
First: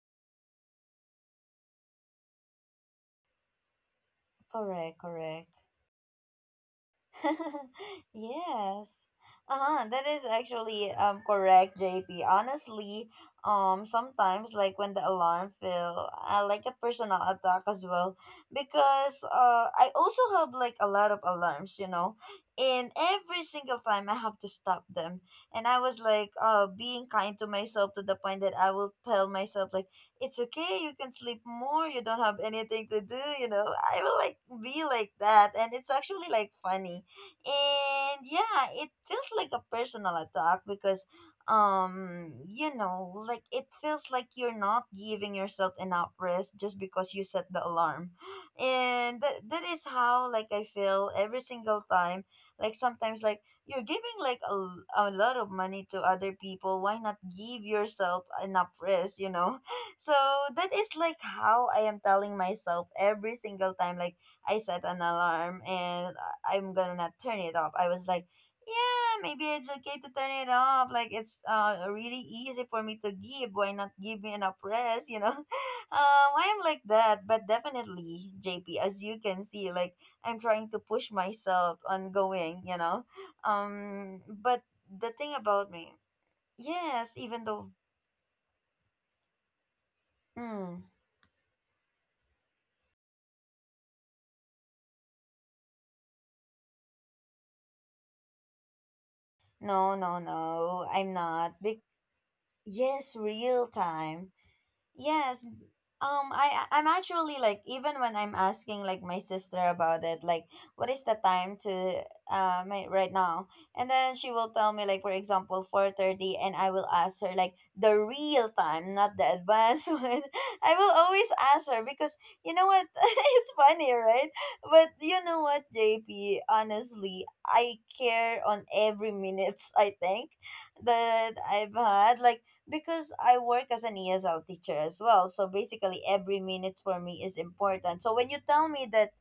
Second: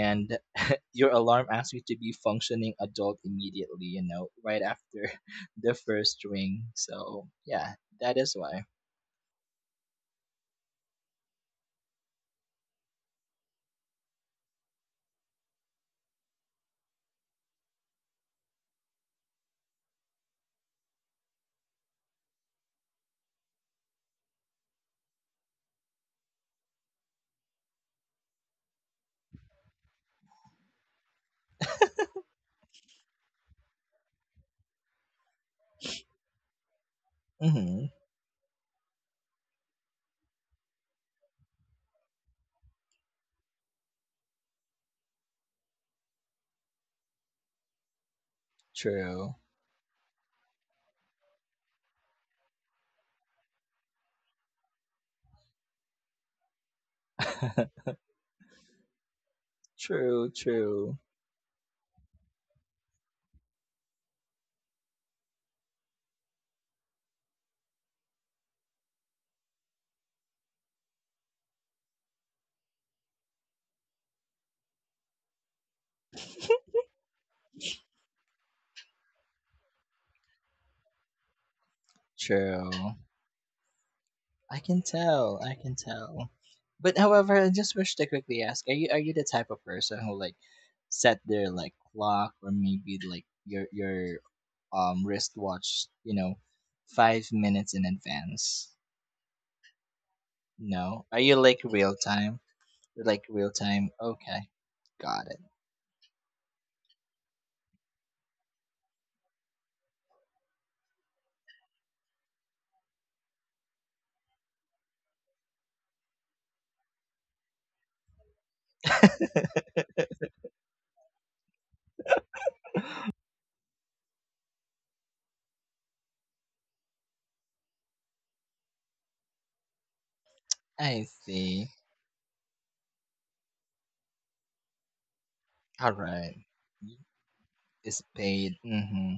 and your alarm asks you to be functioning adult immediately, you know, right
Correct,
after
correct.
the first ring. So yeah, that is why
Yes. Uh-huh, that is actually um correct, J P. Honestly, um sometimes like when the alarm feel, I like a personal attack as well, because uh I also have like a lot of alarms, you know. And every single time I have to stop them. And I was like uh being kind to myself to the point that I will tell myself like it's okay, you can sleep more, you don't have anything to do, you know. I will like be like that, and it's actually like funny.
hmm
And yeah, it feels like a personal attack because um you know, like it feels like you're not giving yourself enough rest just because you set the alarm. And
true.
that, that is how like I feel every single time. Like sometimes like you're giving like a, l- a lot of money to other people, why not give yourself enough rest, you know? So
True,
that is
true,
like how I am telling myself every single time, like I set an alarm, and I- am gonna not turn it off. I was like, yeah, maybe it's okay to turn it off. Like it's uh really easy for me to give. Why not give me enough rest? You know, um, I am like that. But definitely, J P, as you can see, like I'm trying to push myself on going.
true.
You know, um, but
I can
the thing
tell. I
about
can
me,
tell. But
yes,
however,
even
I
though,
just wish to quickly ask: Are you are you the type of person who like
mm,
set their like clock or maybe like your your um wristwatch? You know, five minutes in advance.
no, no, no,
No,
I'm
are you
not.
like
Be-
real time? You're
yes,
like real
real
time.
time.
Okay, got it.
Yes. Um, I I- I'm actually like even when I'm asking like my sister about it, like what is the time to uh my, right now, and then she will tell me like for example four thirty, and I will ask her like the real time, not the advanced one. I will always ask her because you know what, it's funny, right? But you know what, J P, honestly, I care on every minutes I think
I
that
see.
I've had like because I work as an E S L teacher as well. So
All
basically,
right.
every minute for me is important.
It's
So when you
paid.
tell me that
Mm-hmm.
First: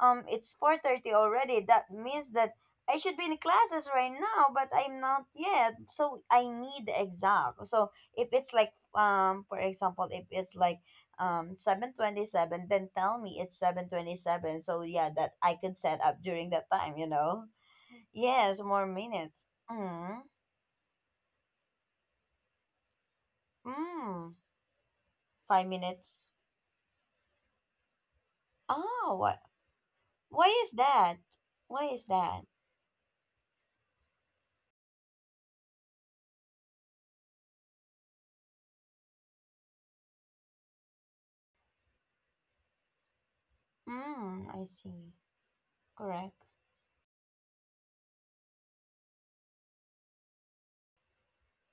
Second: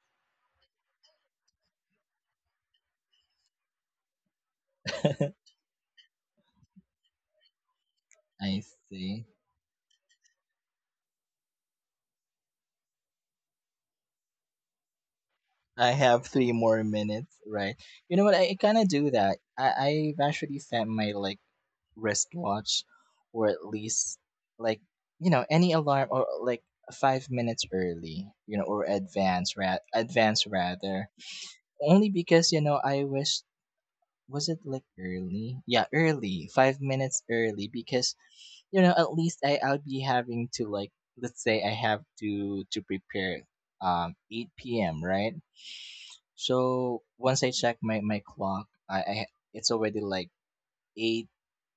um it's four thirty already, that means that I should be in classes right now, but I'm not yet. So I need the exact. So if it's
I
like
see.
um for example, if it's like um seven twenty seven, then tell me it's seven twenty seven. So yeah, that I could
I
set
have
up
three
during that
more
time. You
minutes,
know.
right? You know what? I I
Yes,
kind of
more
do that.
minutes.
I I've
Mm.
actually set my like wristwatch, or at least
Mm.
like you know any
Five
alarm or
minutes.
like five minutes early, you know, or
Oh.
advance rat advance
Why is
rather.
that? Why
Only
is
because
that?
you know I wish was it like early? Yeah, early, five minutes early, because you know at least I I'll be having to like let's say I have to to prepare um
Mm, I
eight p m
see.
right.
Correct.
So once I check my my clock, I, I it's already like eight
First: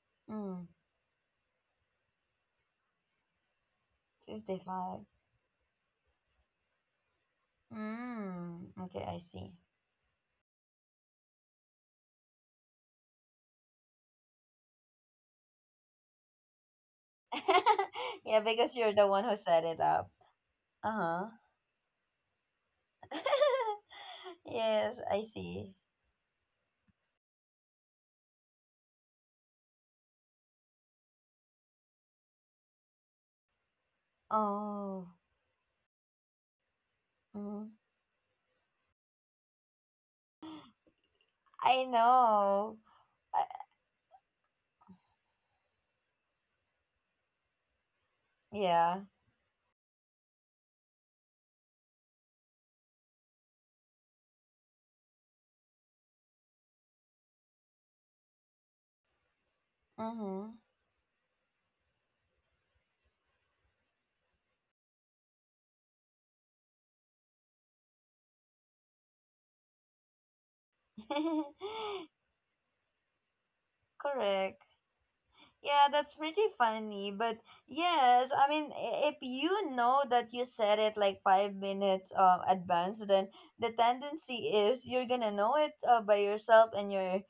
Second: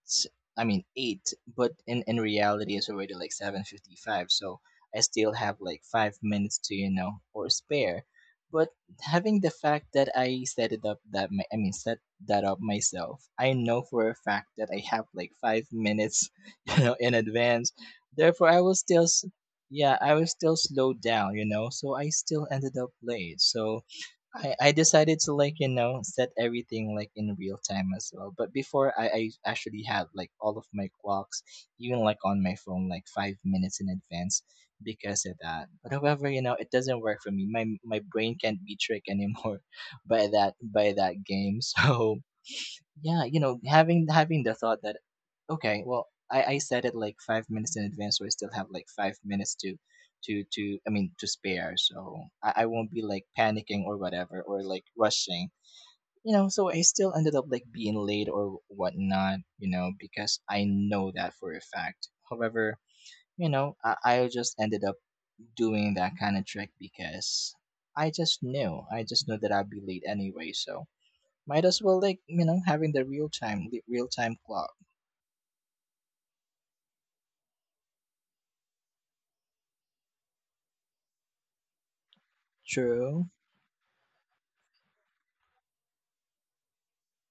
s- I
Mm,
mean eight, but in in reality it's already like seven fifty five. So I
fifty-five.
still have like five minutes to you know or spare. But
Mm, okay, I
having the
see.
fact that I set it up that my, I mean set that up myself, I know for a fact that I have like five minutes, you know, in advance.
yeah,
Therefore, I
because
will
you're
still,
the one
s-
who set it
yeah,
up.
I will still slow
Uh-huh.
down, you know. So I still ended up late. So I, I
yes,
decided
I
to like you
see.
know set everything like in real time as well. But before I, I actually had like all of my clocks even like on my phone like five minutes in advance
Oh,
because of that. But however, you know, it doesn't work for me. my
mm,
my brain can't be tricked anymore by that, by that game.
I
So
know.
yeah, you
Uh,
know, having having the thought that okay, well, i i said it like five minutes in advance, so I still have like
yeah.
five minutes to to to I mean to spare, so i, I won't be like panicking or whatever or like rushing, you know. So I still ended up like being late or whatnot, you know, because
Mm-hmm.
I know that for a fact. However, you know, i, I just ended up doing that kind of trick because i just knew I just knew that I'd be late anyway. So might as well like, you know, having the real time, the real time
Correct.
clock.
Yeah, that's pretty funny. But yes, I mean, i- if you know that you said it like five minutes uh, advanced, then
True.
the tendency is you're gonna know it uh, by yourself, and you're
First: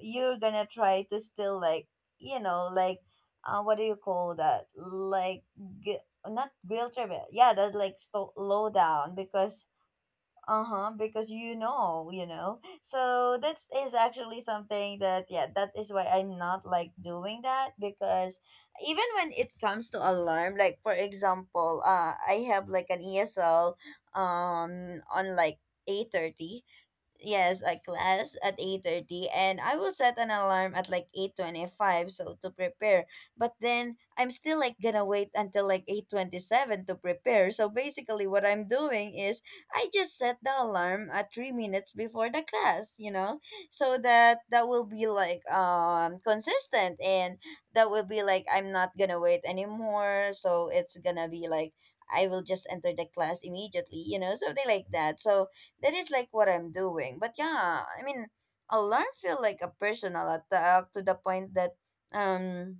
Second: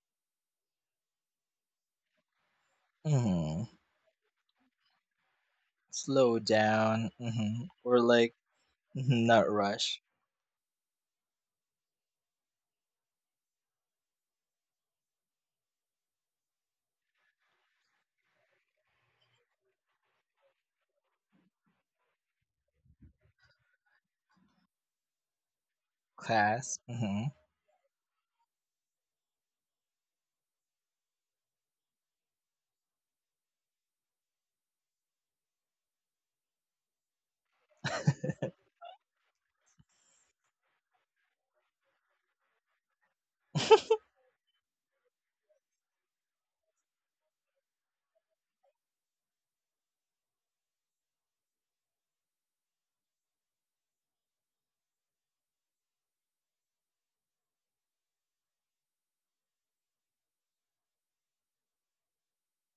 you're gonna try to still like you know like uh,
Hmm
what do you call that like gu-
Slow
not guilt trip
down.
it. Yeah,
Hmm
that like
Or
sto-
like
low down
mhm, not
because
rush
uh-huh because you know you know so that is actually something that, yeah, that is why I'm not like doing that. Because even when it comes to alarm, like for example, uh I have like an ESL um on like eight thirty.
class. Hmm
Yes, a class at eight thirty, and I will set an alarm at like eight twenty-five so to prepare. But then I'm still like gonna wait until like eight twenty-seven to prepare. So basically what I'm doing is I just set the alarm at three minutes before the class, you know. So that that will be like um consistent and that will be like I'm not gonna wait anymore. So it's gonna be like I will just enter the class immediately, you know, something like that. So that is like what I'm doing. But yeah, I mean, alarm feel like a personal attack to the point that um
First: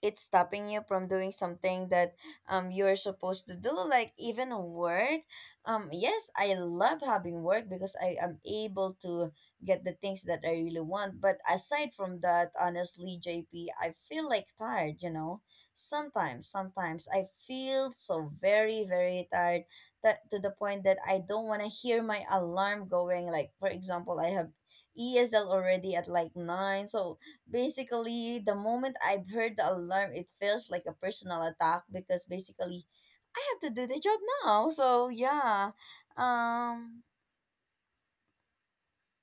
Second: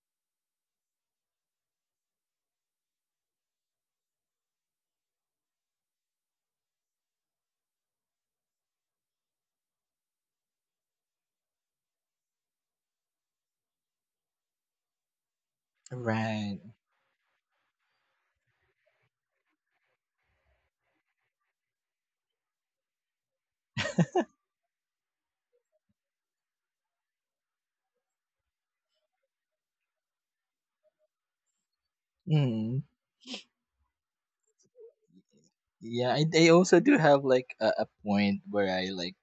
it's stopping you from doing something that um you're supposed to do, like even work. um yes, I love having work because I am able to get the things that I really want. But aside from that, honestly, JP, I feel like tired, you know. Sometimes,
Right.
sometimes I feel so very, very tired, that to the point that I don't want to hear my alarm going. Like for example, I have ESL already at like nine. So basically the moment I've heard the alarm, it feels like a personal attack because
hmm
basically I have to do the job now. So yeah,
Yeah, I, I also do
um,
have like a, a point where I like,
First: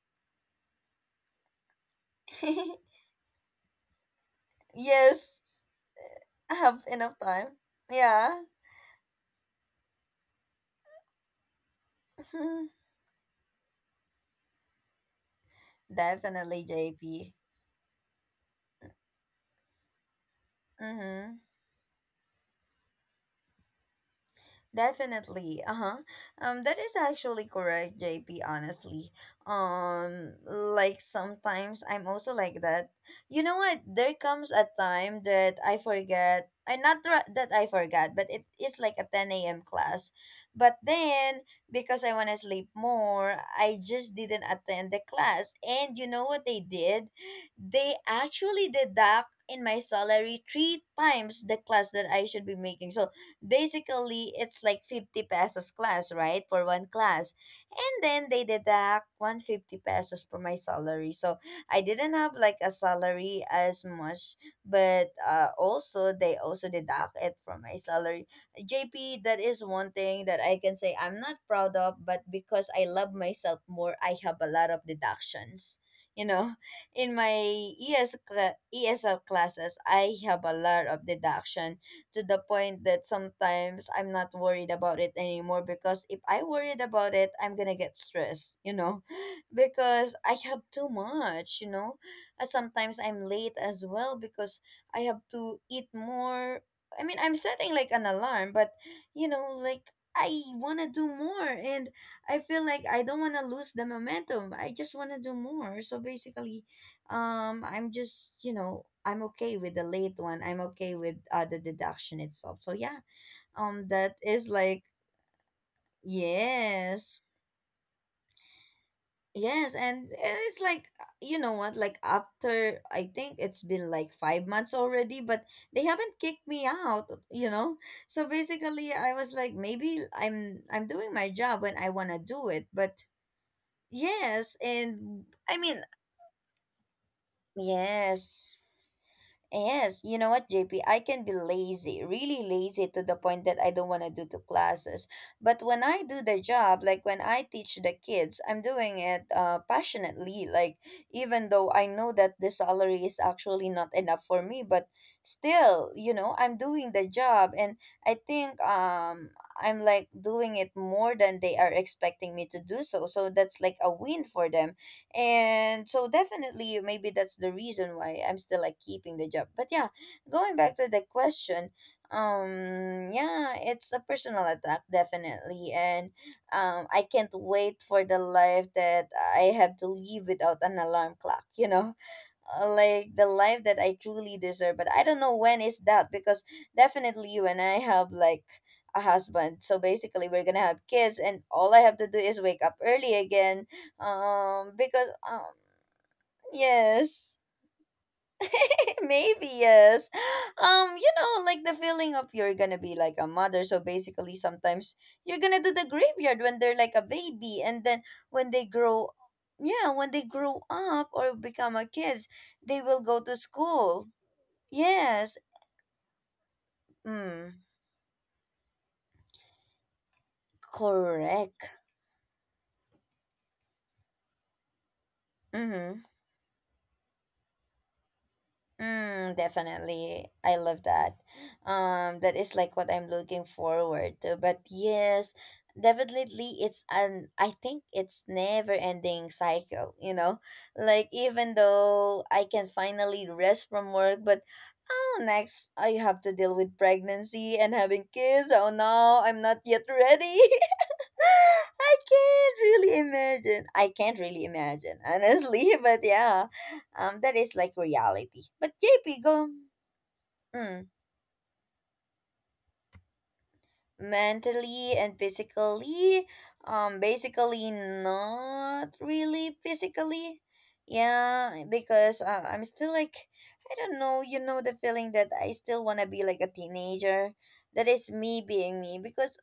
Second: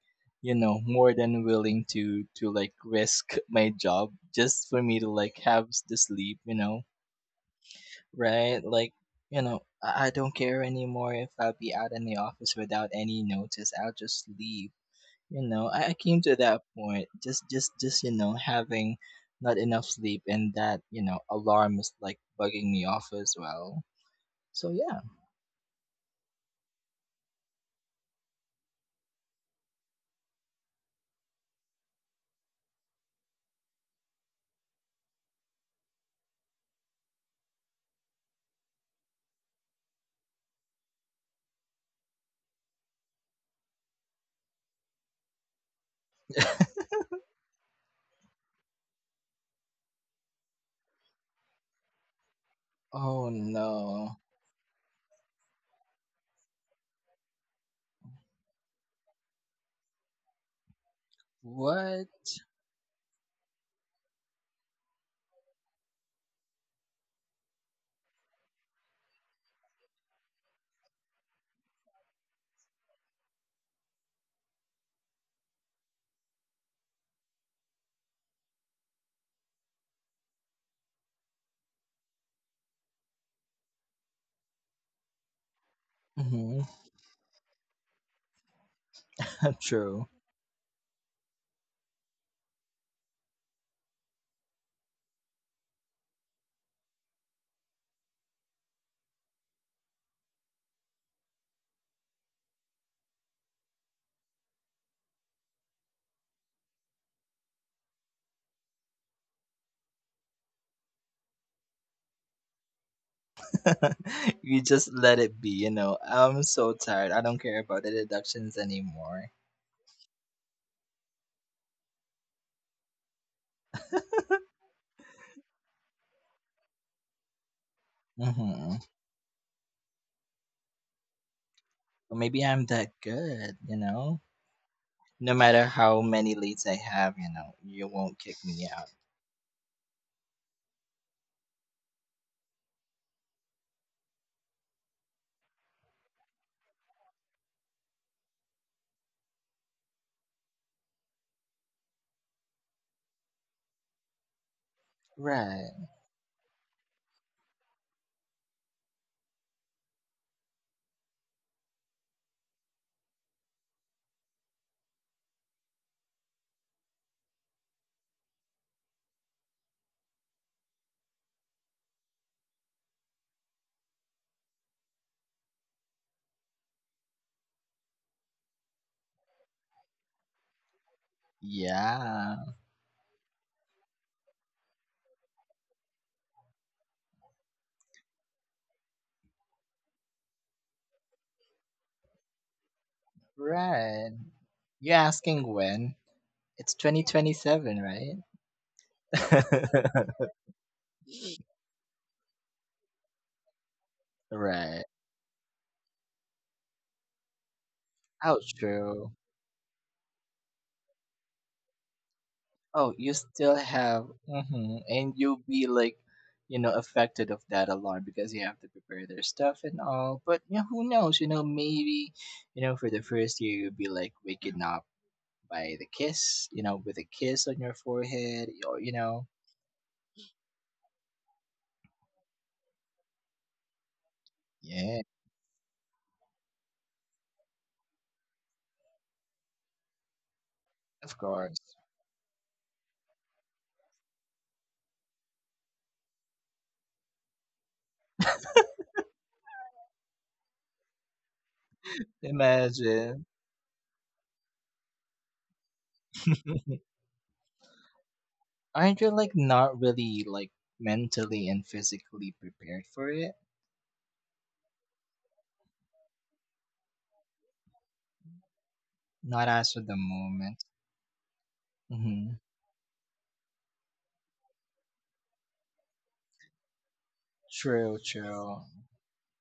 you know, more than willing to to like risk my job just for me to like
yes,
have the sleep.
I
You
have
know,
enough time. Yeah,
right? Like, you know, I, I don't care anymore if I'll be out in the office without any notice. I'll just leave. You know, I, I came to that
definitely,
point.
J P.
Just just just, you know, having not enough sleep and that, you know,
Mm-hmm.
alarm is like bugging me off as well. So yeah.
Definitely. Uh-huh. Um, that is actually correct, J P, honestly. Um, like sometimes I'm also like that. You know what? There comes a time that I forget. I not ra- That I forgot, but it is like a ten a m class. But then because I want to sleep more, I just didn't attend the class. And you know what they did? They actually deduct in my salary three times the class that I should be making. So
Oh no.
basically, it's like fifty pesos class, right? For one class. And then they deduct one hundred fifty pesos for my salary. So I
What?
didn't have like a salary as much, but uh, also they also deduct it from my salary. J P, that is one thing that I can say I'm not proud of, but because I love myself more, I have a lot of deductions. You know, in my E S cla- E S L classes, I have a lot of deduction to the point that sometimes I'm not worried about it anymore because if I
Hmm
worried about it, I'm gonna get stressed, you know,
True.
because I have too much, you know. Uh, Sometimes I'm late as well because I have to eat more. I mean, I'm setting like an alarm, but you know, like I want to do more and I feel like I don't want to lose the momentum. I just want to do more. So basically, um I'm just, you know, I'm okay with the late one, I'm okay with uh, the deduction itself. So yeah, um that is
You
like
just let it be, you know. I'm so tired. I
yes.
don't care about the deductions anymore.
Yes, and it's like, uh, you know what, like after, I think, it's been like five months already, but they haven't kicked me out, you know. So
Mm-hmm.
basically I was like maybe I'm, i'm doing my job when I want to
Maybe
do it,
I'm that
but
good, you know?
yes. And
No
I
matter
mean,
how many leads I have, you know, you won't kick
yes.
me out.
Yes, you know what, J P? I can be lazy, really lazy, to the point that I don't want to do the classes. But when I do the job, like when I teach the kids, I'm doing it uh, passionately. Like even though I know that the salary is actually not enough for me, but
Right.
still, you know, I'm doing the job. And I think, um, I'm like doing it more than they are expecting me to do so. So that's like a win for them. And so definitely maybe that's the reason why I'm still like keeping the job. But yeah, going back to the question, um yeah, it's a personal attack, definitely. And um I can't wait for the life that I have to live without an alarm clock, you know.
Yeah.
uh, like the life that I truly deserve. But I don't know when is that, because definitely when I have like a husband, so basically we're gonna have kids, and all I have to do is wake up early again.
Right.
Um,
You're
because
asking
um,
when? It's
yes.
twenty twenty-seven, right?
Maybe yes. Um, you know, like the feeling of you're gonna be like a mother. So basically,
Right.
sometimes you're gonna do the graveyard when they're like a baby, and then
Oh,
when they
true.
grow, yeah, when they grow up or become a kids, they
Oh,
will
you
go to
still have,
school.
hmm and
Yes.
you'll be like, you know, affected of
Mm.
that alarm because you have to prepare their stuff and all. But you know, who knows? You know,
Correct.
maybe, you know, for the first year you'll be like waking up by the
Mm-hmm.
kiss, you know, with a kiss on your forehead, or you know,
Mm, definitely. I love that. Um, that is like what I'm looking forward to. But
yeah,
yes, definitely, it's an I think it's never ending cycle, you know? Like
of
even
course.
though I can finally rest from work, but oh, next I have to deal with pregnancy and having kids. Oh no, I'm not yet ready. I can't really
Imagine.
imagine. I can't really imagine, honestly. But yeah, um, that is like reality. But
Aren't you
J P,
like
go
not really like
mm,
mentally and physically prepared for it?
mentally and physically. Um, basically not really
Not as for the
physically.
moment.
Yeah, because
Mm-hmm.
uh, I'm still like I don't know. You know the feeling that I still wanna be like a teenager. That
True,
is me
true.
being me because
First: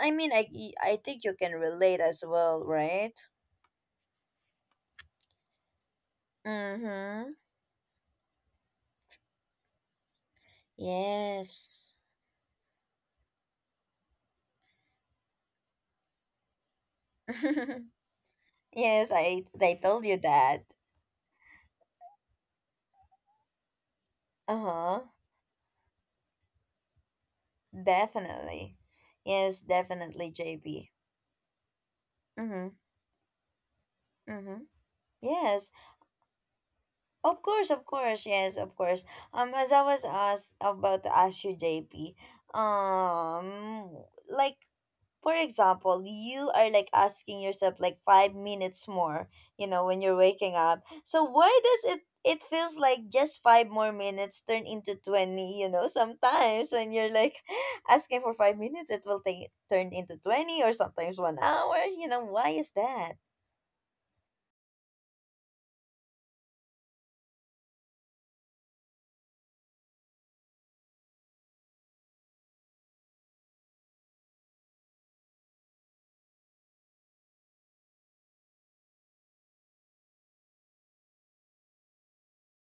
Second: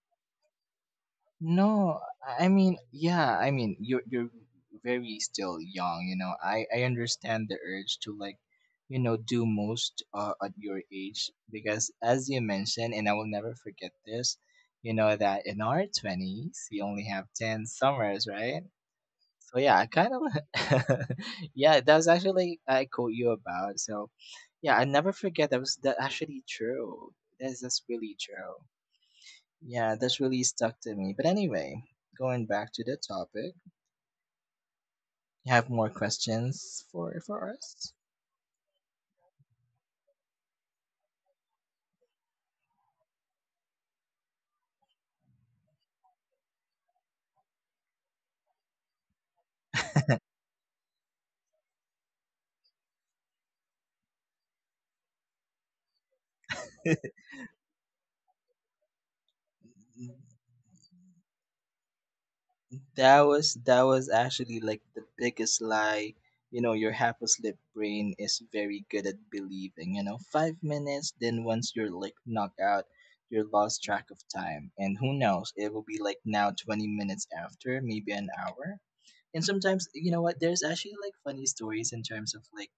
um, I mean, I I think you can relate
No,
as
I I
well,
mean,
right?
yeah, I mean, you're you're very still young, you know. I I
Mm-hmm.
understand the urge to like, you know, do most uh, at your age
Yes.
because as you mentioned, and I will never forget this, you know that in our twenties we only have ten summers, right?
Yes, I
So yeah,
I
I
told
kind
you
of
that.
yeah, that was actually like, I quote you about. So yeah, I
Uh-huh.
never forget that was that actually true. That's that's really true.
Definitely. Yes,
Yeah, that's
definitely,
really stuck
J B.
to me. But anyway, going
Mm-hmm.
back to the topic,
Mm-hmm.
you have
Yes.
more questions for
Of
for
course, of
us?
course, yes, of course. Um, as I was asked about to ask you, J P, um, like for example, you are like asking yourself like five minutes more, you know, when you're waking up. So why does it it feels like just five more minutes turn into twenty, you know, sometimes when you're like asking for five minutes it will take turn into twenty or sometimes one hour, you know, why is that?
That was that was actually like the biggest lie. You know, your half asleep brain is very good at believing. You know, five minutes. Then once you're like knocked out, you're lost track of time. And who knows? It will be like now twenty minutes after, maybe an hour. And sometimes, you know what? There's actually like funny stories in terms of like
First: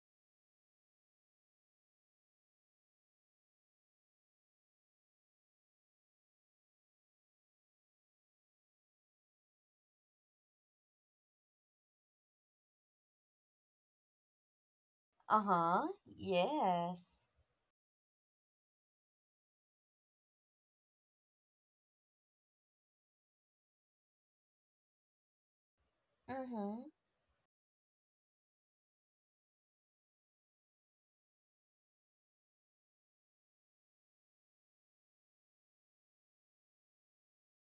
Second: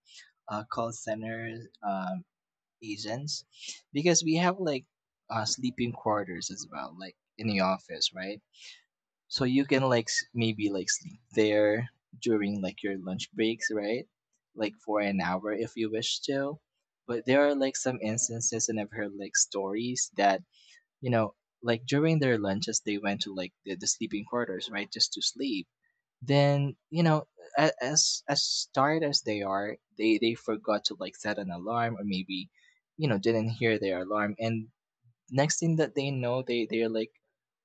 uh, call center um, agents because we have like uh, sleeping quarters as well, like in the office, right? So you can like s- maybe like sleep there during like your lunch breaks, right? Like for an hour if
Uh-huh.
you wish to. But
Yes.
there are like some instances and I've heard like stories that, you know, like during their lunches they went to like the, the sleeping quarters, right? Just to sleep. Then,
Mm-hmm.
you know, a- as as tired as they are, they they forgot to like set an alarm or maybe, you know, didn't hear their alarm, and next thing that they know they they're like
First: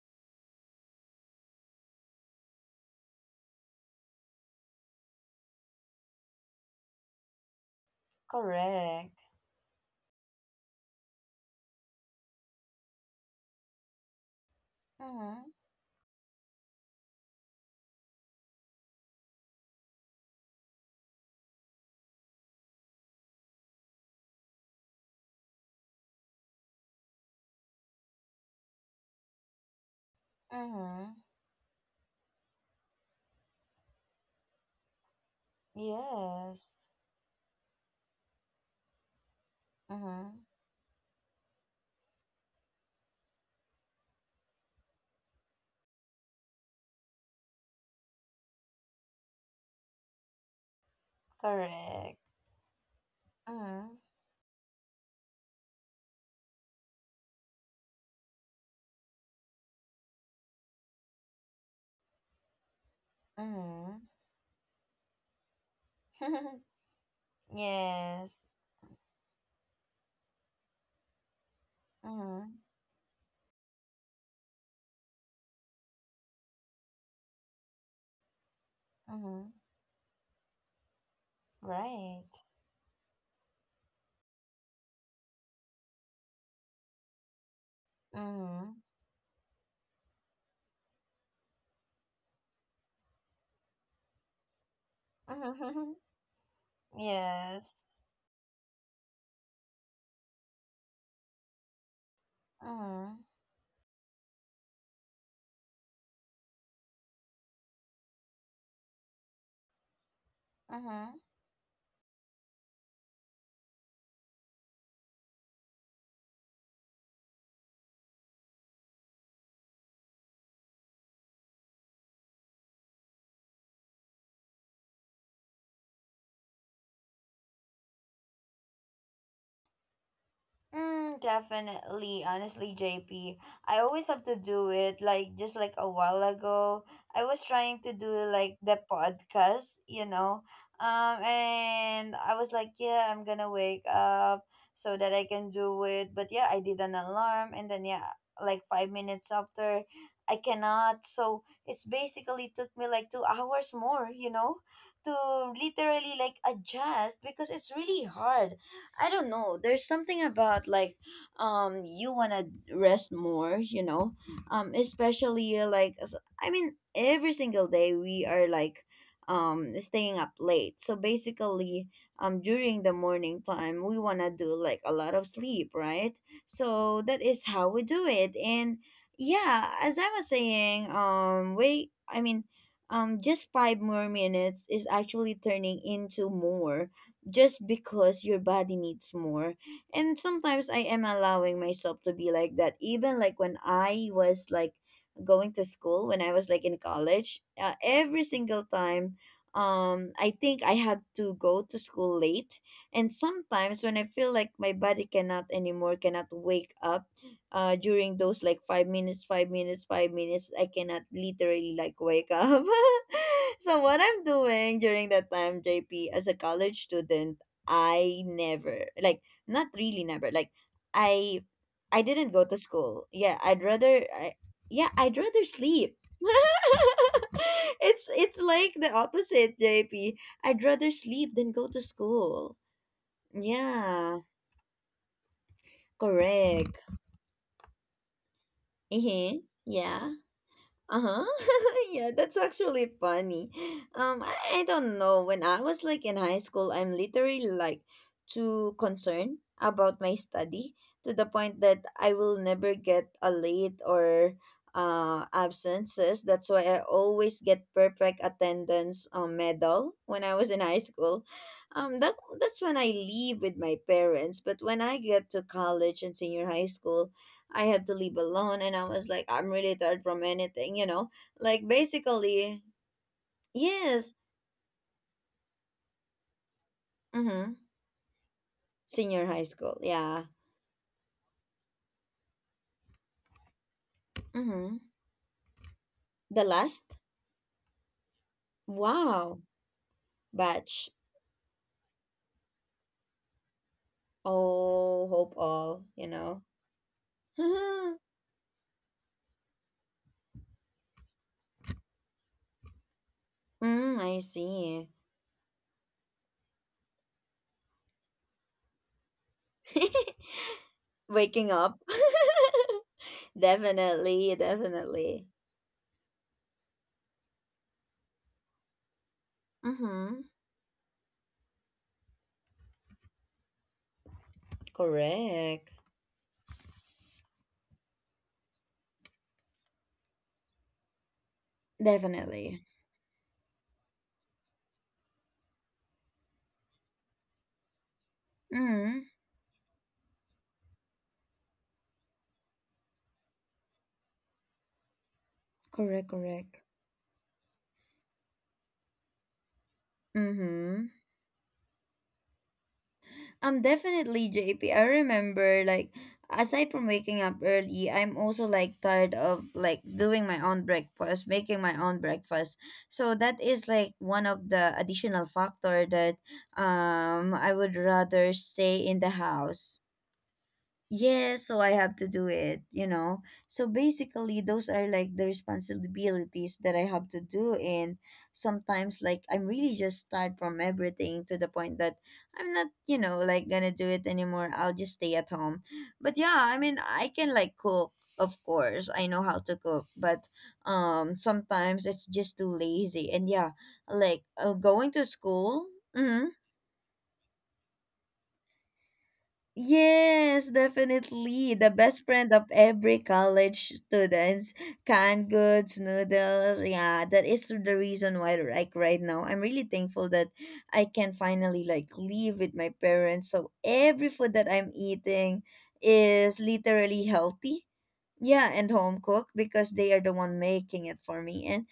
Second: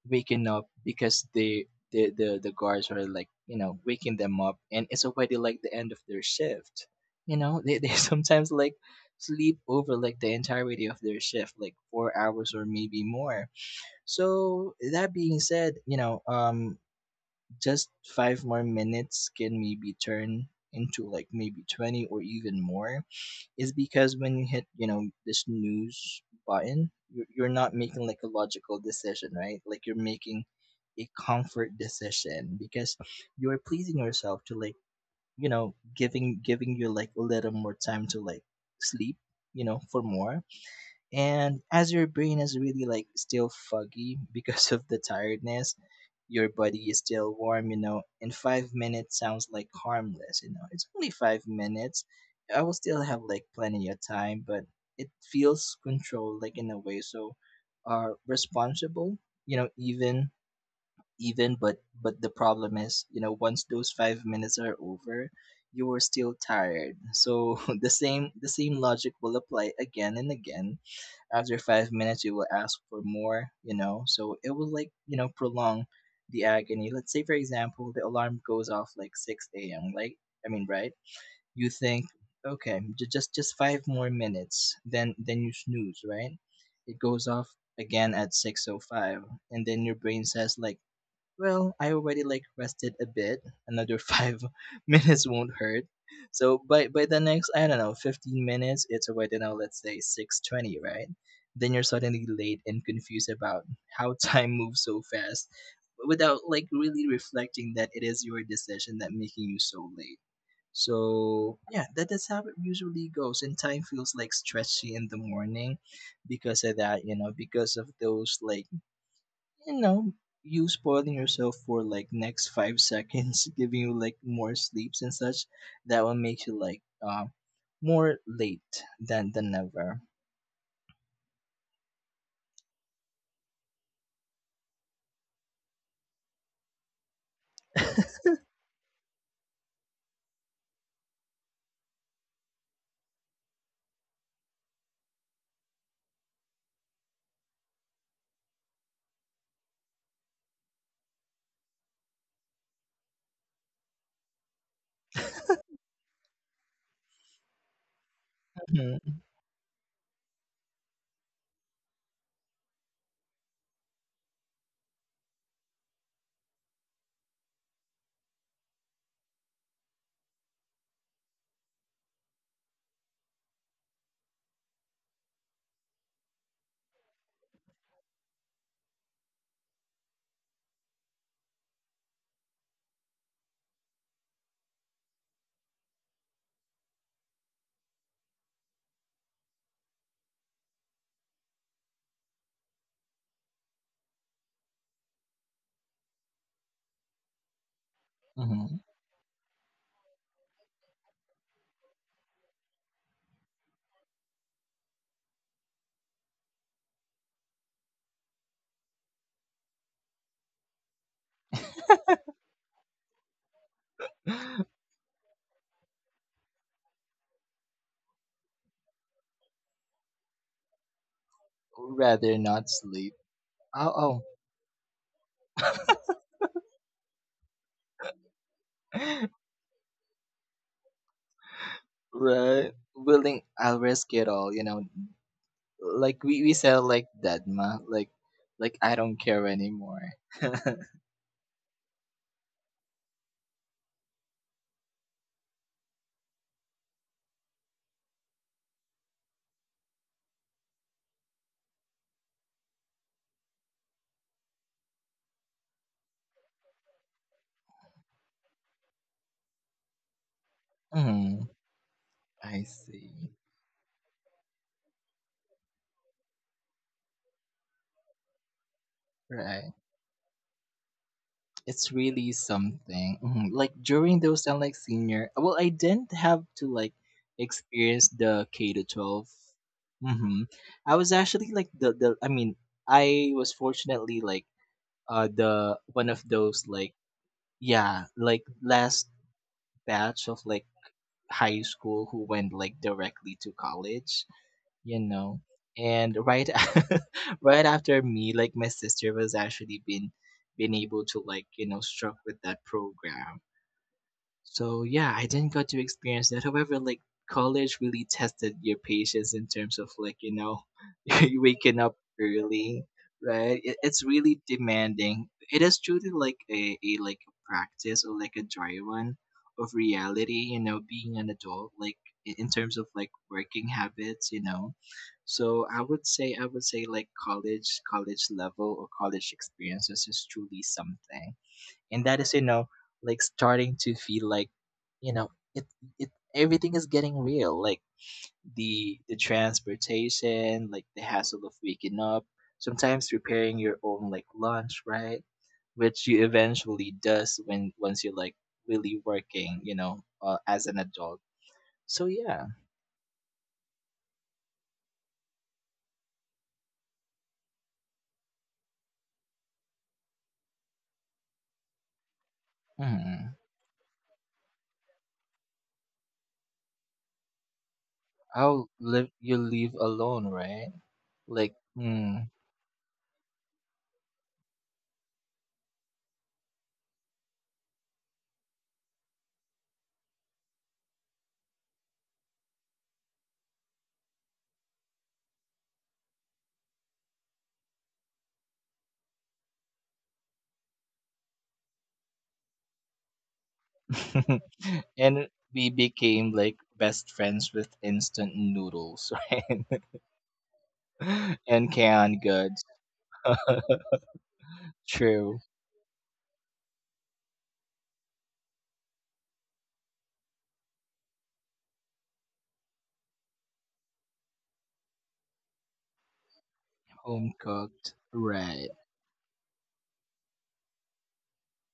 waking up because they the, the the guards are like you know waking them up, and it's already like the end of their shift, you know. They, they sometimes like
Correct.
sleep over like the entirety of their shift, like four hours or maybe more. So that being
Mm-hmm.
said, you know, um, just five more minutes can maybe turn into like maybe twenty or even more is because when you hit, you know, this news button, you're, you're not making like a logical decision, right? Like you're making a
Mm-hmm.
comfort decision because you're pleasing yourself to like, you know, giving giving you
Yes.
like a little more time to like sleep, you know, for
Mm-hmm.
more. And as your brain is really like still foggy because of the tiredness, your body is still warm, you know, and five minutes sounds like harmless, you know. It's only five minutes.
Correct.
I will still have like plenty
Mm-hmm.
of time, but it feels controlled like in a way. So are responsible, you know, even even but but the problem is, you know, once those
Mm-hmm.
five minutes are over, you are still tired. So the same
Yes.
the same logic will apply again and again. After five minutes, you
Mm-hmm.
will ask for more, you know. So it will like, you know, prolong the agony. Let's say, for example, the alarm goes off like
Mm-hmm.
six a m. Like, I mean, right? You think,
Right.
okay, j- just just five more minutes. Then then you snooze, right? It goes off again at
Mm-hmm.
six oh five, and then your brain says like, well, I already like rested a bit. Another five minutes won't hurt.
Mm-hmm.
So by by the next, I don't
Yes.
know, fifteen minutes, it's already now let's say six twenty, right? Then you're suddenly late and
Mm-hmm.
confused about how time moves so fast, without like really reflecting that it is your decision that making you so late.
Mm-hmm.
So yeah, that, that's how it usually goes, and time feels like stretchy in the morning because of that, you know, because of those like, you know, you spoiling yourself for like next five seconds, giving you like more sleeps and such, that will make you like uh, more late than than ever.
Mm, definitely. Honestly, J P. I always have to do it. Like just like a while ago, I was trying to do like the podcast, you know. Um, and I was like, yeah, I'm gonna wake up so that I can do it. But yeah, I did an alarm, and then, yeah, like five minutes after, I cannot. So it's basically took me like two hours more, you know, to literally like adjust, because it's really hard. I
Mhm,
don't know. There's something about like um you want to rest more, you know. Um especially, uh, like as- I mean, every single day we are like um staying up late. So basically um during the morning time we want to do like a lot of sleep, right? So that is how we do it. And yeah, as I was saying, um wait, I mean, um just five more minutes is actually turning into more just because your body needs more. And sometimes I am allowing myself to be like that. Even like when I was like going to school, when I was like in college, uh, every single
mhm.
time um I think I had to go to school late. And sometimes when I feel like my body cannot anymore, cannot wake up uh during those like five minutes, five minutes, five minutes, I cannot literally like wake up. So what I'm doing during that time, J P, as a college student, I never like, not really never like, I I didn't
Rather
go to
not
school.
sleep.
Yeah, I'd rather
Oh,
I yeah I'd rather sleep. it's it's like the
oh,
opposite, J P. I'd rather sleep than go to school.
right. Willing, I'll risk
Yeah,
it all. You know, like we we said
correct.
like that, ma. Like, like I don't
Mm-hmm.
care anymore.
Yeah. Uh-huh. Yeah, that's actually funny. Um, I, I don't know. When I was like in high school, I'm literally like too concerned about my study to the point that I will never get a late or uh absences. That's why I always get perfect attendance um medal when I was in high school.
Mhm,
Um that that's
I
when I
see.
leave with my parents, but when I get to college and senior high school, I have to leave alone. And I was like, I'm
Right.
really tired from anything, you know? Like,
It's really
basically,
something. Mhm. Like
yes.
during those time, like senior, well, I didn't have to like
Mm-hmm.
experience the K to twelve.
Senior high school. Yeah.
Mm-hmm. I was actually like the the. I mean, I was fortunately like
Mm-hmm.
uh the one of
The
those like
last?
yeah like last
Wow.
batch of like
Batch.
high school who went like directly to college, you
Oh, hope
know.
all, you
And
know?
right a- right
Mm,
after me, like my sister was actually been been able to like you know struck with that program.
I
So
see.
yeah, I didn't got to experience that. However, like college really tested your patience in terms of like, you know, you
Waking
waking
up.
up early, right? It, it's
Definitely.
really demanding.
Definitely.
It is truly like a, a like a practice or like a dry one of
Mm-hmm.
reality. You know, being an adult, like i- in terms of like working habits. You know, so
Correct.
I would say I would say like college college level or college experiences is truly something, and that is you
Definitely.
know like starting to feel like, you know, it it everything is getting real, like
Mm-hmm.
the the transportation, like the hassle of waking up, sometimes preparing your own like lunch, right?
Correct,
Which you
correct.
eventually does when once you're like really working, you know, uh, as an
Mm-hmm.
adult. So yeah.
Um, definitely, J P. I remember, like, aside from waking up early, I'm also like tired of like doing my own breakfast, making my own breakfast. So
hmm.
that is like one of the additional factor that um I would rather
I'll
stay in
live
the
you live
house.
alone right
Yes,
like
so I have to
mm,
do it, you know. So basically, those are like the responsibilities that I have to do. And sometimes, like, I'm really just tired from everything to the point that I'm not, you know, like gonna do it anymore. I'll just stay at home. But yeah, I mean, I can like cook, of course. I know how to cook, but um, sometimes it's just too lazy. And yeah, like uh, going to
and
school.
we became
Mm-hmm,
like best friends with instant noodles, right?
yes, definitely.
And
The best
canned
friend of
goods.
every college students. Canned
True.
goods, noodles. Yeah, that is the reason why like right now I'm really thankful that I can finally like live with my parents. So every food that I'm eating is literally
Home
healthy.
cooked.
Yeah,
Right.
and home cooked because they are the one making it for me. And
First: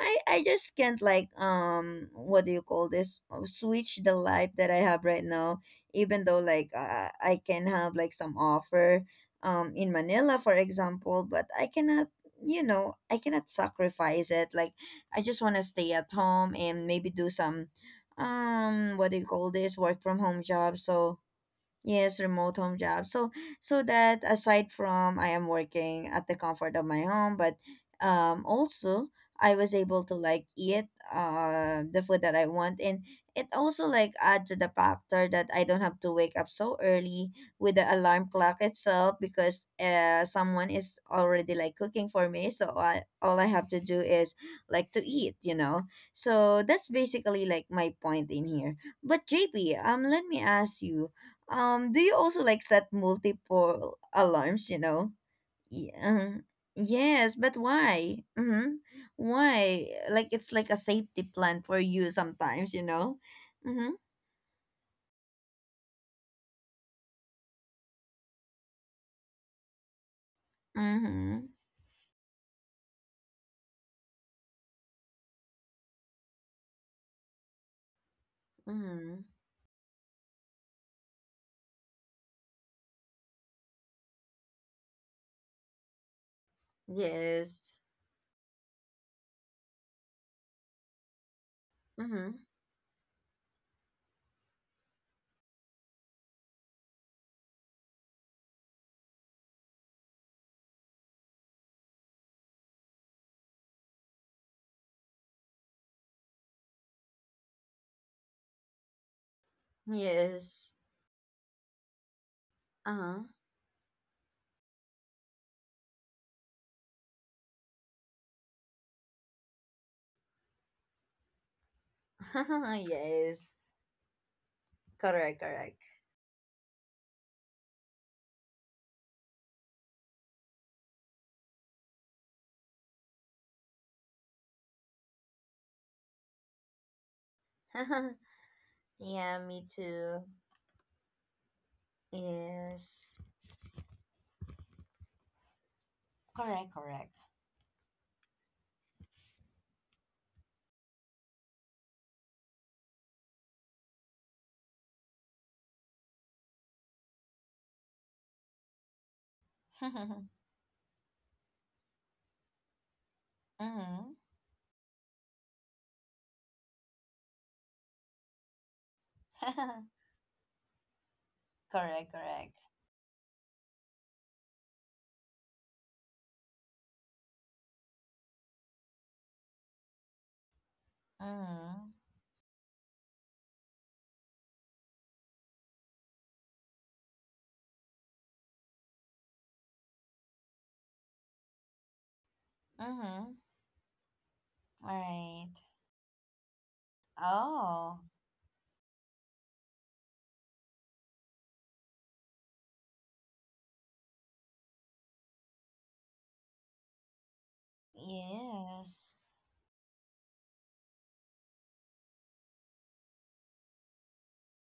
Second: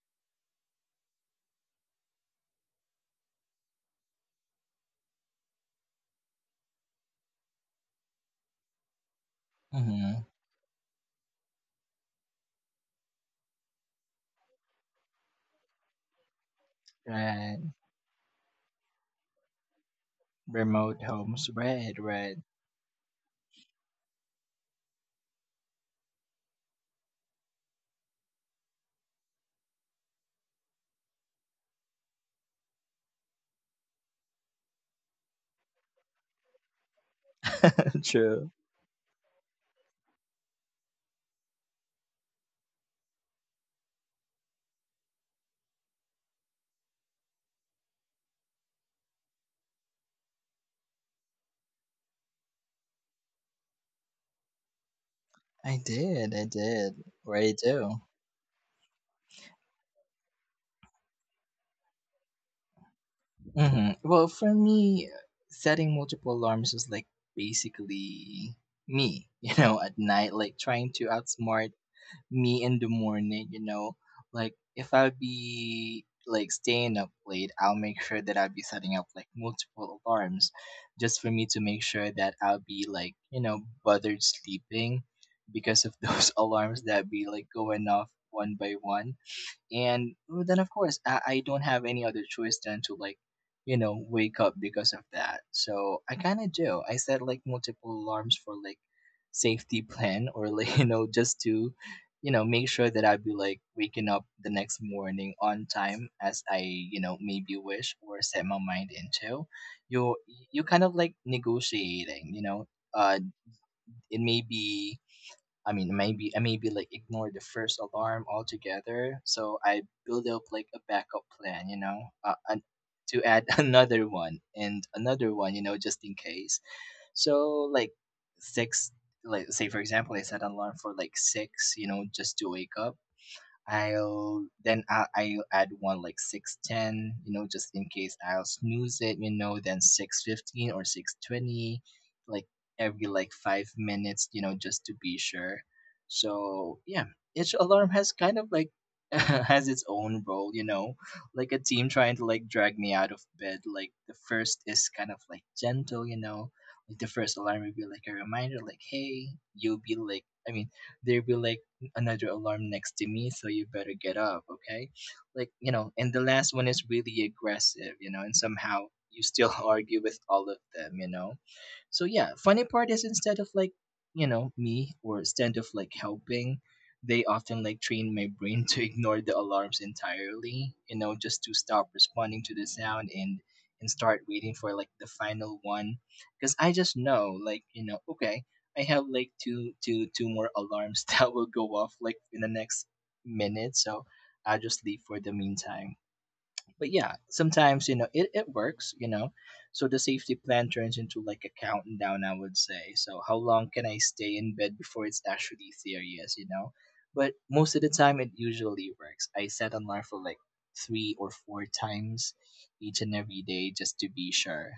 I I just can't like um what do you call this uh, switch the life that I have right now even though like uh, I can have like some offer um in
Mm-hmm.
Manila for example but I cannot you know I cannot sacrifice it like I just want to stay at home and maybe do
Right.
some um what do you call this work from home job
Remote
so
homes. Right,
yes,
right.
remote home job. So so that aside from I am working at the comfort of my home, but um also I was able to like eat uh the food that I want and it also like adds to the factor that I don't have to wake up so early with the alarm
True.
clock itself because uh someone is already like cooking for me so I all I have to do is like to eat, you know. So that's basically like my point in here. But J P, um let me ask you um, do you also like set multiple alarms, you know?
I did.
Yeah.
I did.
Yes,
Right,
but
do.
why? Mm-hmm. Why? Like it's like a safety plan for you sometimes, you know?
Hmm
Mm-hmm.
Well, for me, setting multiple alarms is like basically me, you know, at night, like trying to
Mm-hmm.
outsmart me in the morning, you know. Like if I be like staying up late, I'll make sure that I'll be setting up
Mm-hmm.
like multiple alarms just for me to make sure that I'll be like, you know, bothered sleeping because of those alarms that be like
Yes.
going off one by one. And well, then of course, I, I don't have any other
Mm-hmm.
choice than to like, you know, wake up because of that. So I kind of do. I set like multiple alarms for like safety plan or like you know, just to, you know, make sure that I'd be like waking up the next morning on time as I, you know, maybe wish or set my mind into. you you
Yes.
kind of like negotiating, you know, uh,
Uh-huh.
it may be I mean, maybe I maybe like ignore the first alarm altogether. So I build up like a backup plan, you know, uh, an, to add
Yes.
another one and another
Correct,
one, you know,
correct.
just in case. So like six, like say for example, I set an alarm for like six, you know, just to wake up. I'll then I'll, I'll add one like six ten, you know, just in case I'll snooze it, you
Yeah,
know,
me
then
too.
six fifteen or six twenty, like every
Yes.
like five minutes, you know, just to be sure.
Correct,
So, yeah,
correct.
each alarm has kind of like has its own role, you know, like a team trying to like drag me out of bed. Like the first is kind of like gentle, you know. Like the first alarm will be like a reminder like, "Hey, you'll be like I mean, they'll be like another alarm next to me, so you better
Mm-hmm.
get up, okay? Like, you know, and the last one is really aggressive, you know, and somehow you still argue with all of them, you know? So
Correct,
yeah,
correct.
funny part is instead of like, you know, me or instead of like helping, they often like train my brain to ignore the alarms entirely, you know, just to stop
Mm-hmm.
responding to the sound and and start waiting for like the final one because I just know like, you know, okay, I have like two two two more alarms that will go off like in the next
Mm-hmm.
minute, so I'll just leave for the
Right.
meantime but yeah, sometimes you
Oh,
know it, it works, you know. So the safety plan turns into like a countdown, I would say. So how long can I stay in bed before it's actually serious, you know? But most of the time, it usually
yes.
works. I set alarm for like three or four times each and every day just to be sure.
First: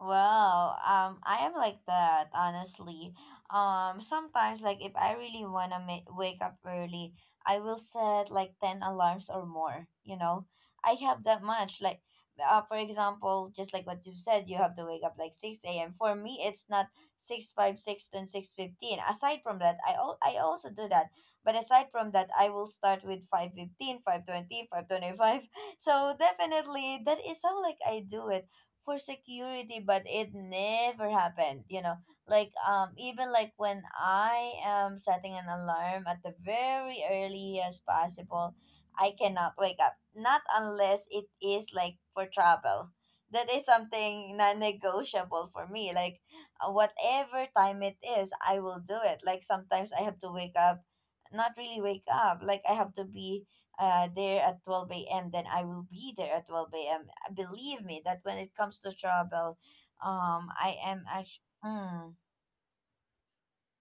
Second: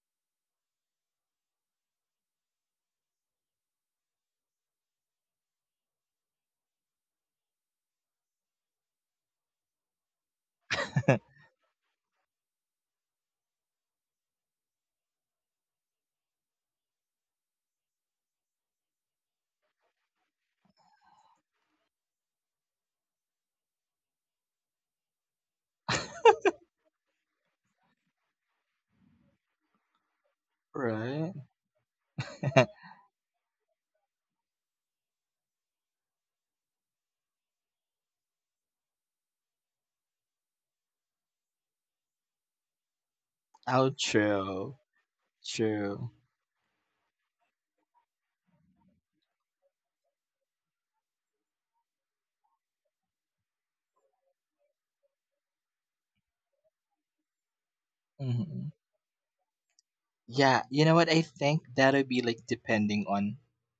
Well, um, I am like that, honestly. Um, sometimes, like, if I really wanna ma- wake up early, I will set like ten alarms or more, you know? I have that much. Like, uh, for example, just like what you said, you have to wake up like six a m. For me, it's not six, five, six, then six fifteen. Aside from that, I, al- I also do that. But aside from that, I will start with five fifteen, five twenty, five twenty five. So definitely, that is how, like, I do it for security, but it never
Right?
happened, you know. Like um even like when I am setting an alarm at the very early as possible, I cannot wake up. Not unless it is like for travel. That is
Outro.
something
True.
non-negotiable for me.
True.
Like uh, whatever time it is, I will do it. Like sometimes I have to wake up, not really wake up. Like I have to be uh, there at twelve a m, then I will be there at twelve a m. Uh, Believe me that when it
Hmm.
comes to travel, um,
Yeah,
I
you know
am
what? I
actually.
think that'll
Mm,
be like depending on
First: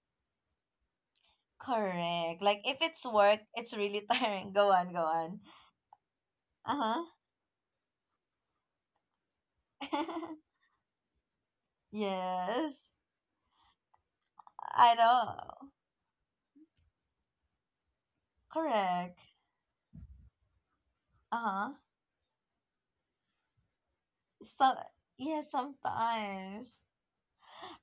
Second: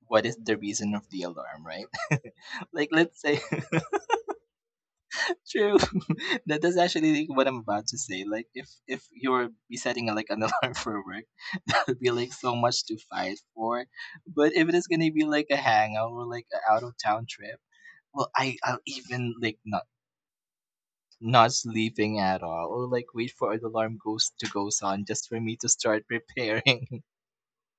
what is the reason of the alarm, right?
correct. Like if
Like,
it's
let's
work,
say.
it's really tiring. Go on, go on.
True. that that's
Uh
actually like what I'm about to say. Like if if you're be setting a, like
huh.
an alarm for work, that would be like so much
Yes,
to fight for. But if it is
I
gonna be
know.
like a hangout or like an out of town trip, well, I I'll
Correct.
even like not
Uh
not
huh.
sleeping at all or like wait for the alarm goes to
So
goes on just
yeah,
for me to start
sometimes.
preparing.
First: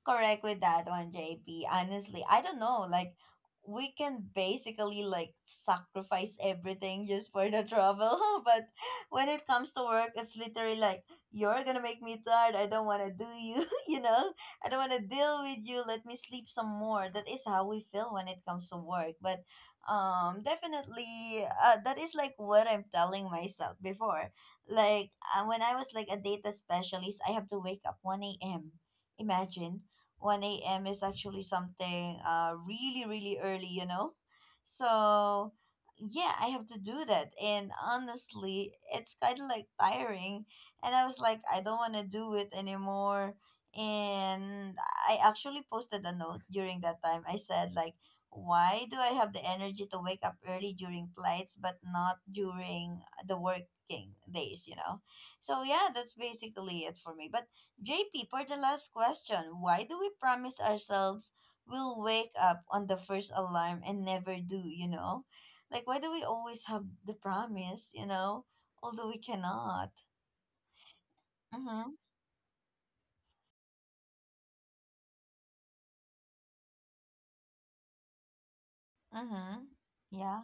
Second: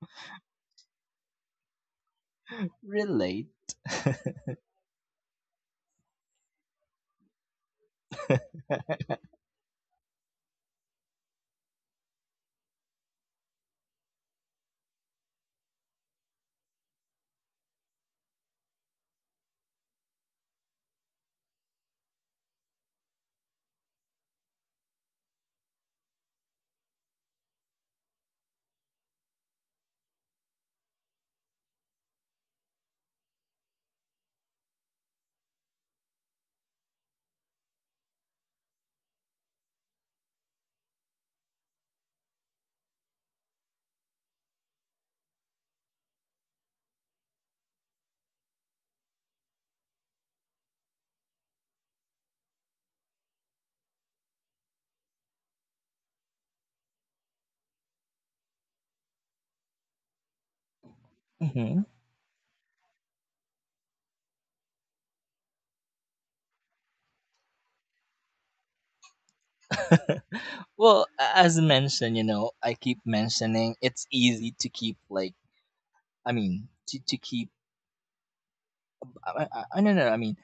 correct with that one, J P. Honestly, I don't know. Like,
Relate.
we can basically like sacrifice everything just for the travel. But when it comes to work, it's literally like you're gonna make me tired. I don't want to do you. You know, I don't want to deal with you. Let me sleep some more. That is how we feel when it comes to work. But um, definitely, uh, that is like what I'm telling myself before. Like uh, when I was like a data specialist, I have to wake up one a m. Imagine one a m is actually something uh really really early, you know. So yeah, I have to do that, and honestly, it's kind of like tiring. And I was like, I don't want to do it anymore. And I actually posted a note during that time. I said like, why do I have the energy to wake up early during flights but not during the working days? You know. So yeah, that's basically it for me. But J P, for the last question, why do we promise ourselves
Hmm.
we'll wake up on the first alarm and never do, you know? Like, why do we always have the promise, you know? Although we cannot.
Well, a- as
Mm-hmm.
mentioned, you know, I keep mentioning it's easy to keep like I mean to, to keep I, I,
Mm-hmm.
I no, no, no, I mean,
Yeah.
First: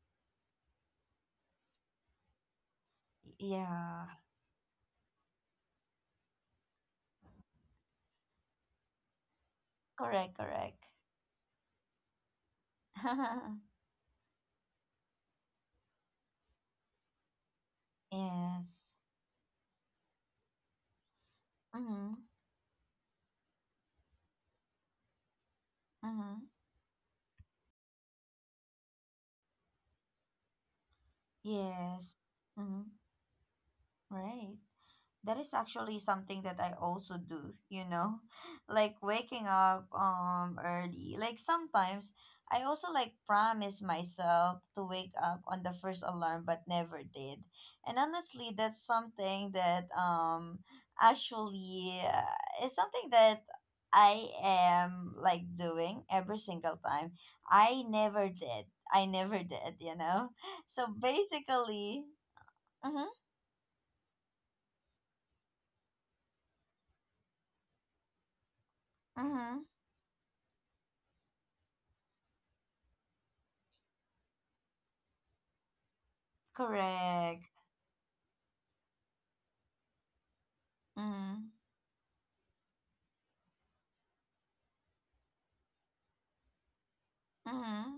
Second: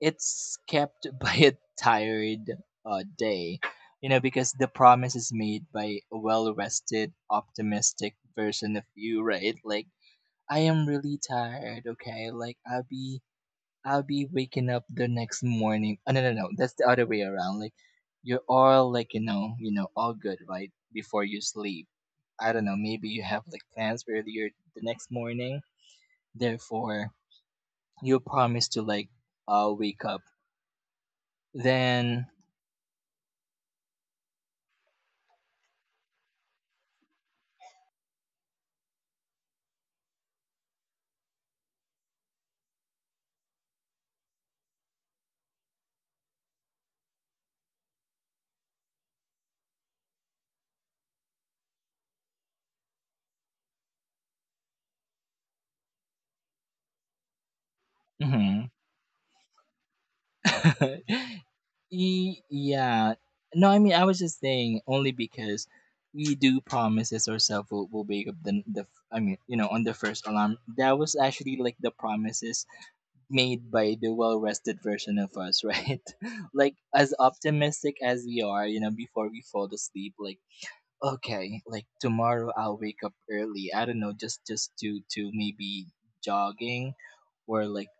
it's kept by a tired uh, day, you
Yeah.
know, because the promise is made by a well rested, optimistic version of you, right? Like,
Correct,
I
correct.
am really tired, okay? Like, I'll be. I'll be waking up the next morning. Oh, no, no, no. That's the other way around. Like, you're all
Yes.
like, you know, you know, all good, right? Before you sleep.
Mm-hmm.
I don't know. Maybe you have like plans for your the next morning.
Mm-hmm.
Therefore, you promise to like uh, wake up.
Yes.
Then,
Mm-hmm. Right. that is actually something that I also do, you know, like waking up um early. Like sometimes I also like promise myself to wake up on the first alarm but never did. And honestly, that's something that um actually uh, is something that I am like doing every single time. I never
mhm.
did. I never did, you know. So basically,
E-
mhm.
yeah. No, I mean, I was just saying only because we do promises ourselves we'll, we'll wake up the, the, I mean, you
Mm-hmm.
know, on the first alarm. That was actually like the promises made by the well rested version of us, right? Like, as
Correct.
optimistic as we are, you know, before we fall asleep, like,
Mm-hmm.
okay, like tomorrow I'll wake up early. I don't know, just, just to, to maybe jogging or like
Mm-hmm.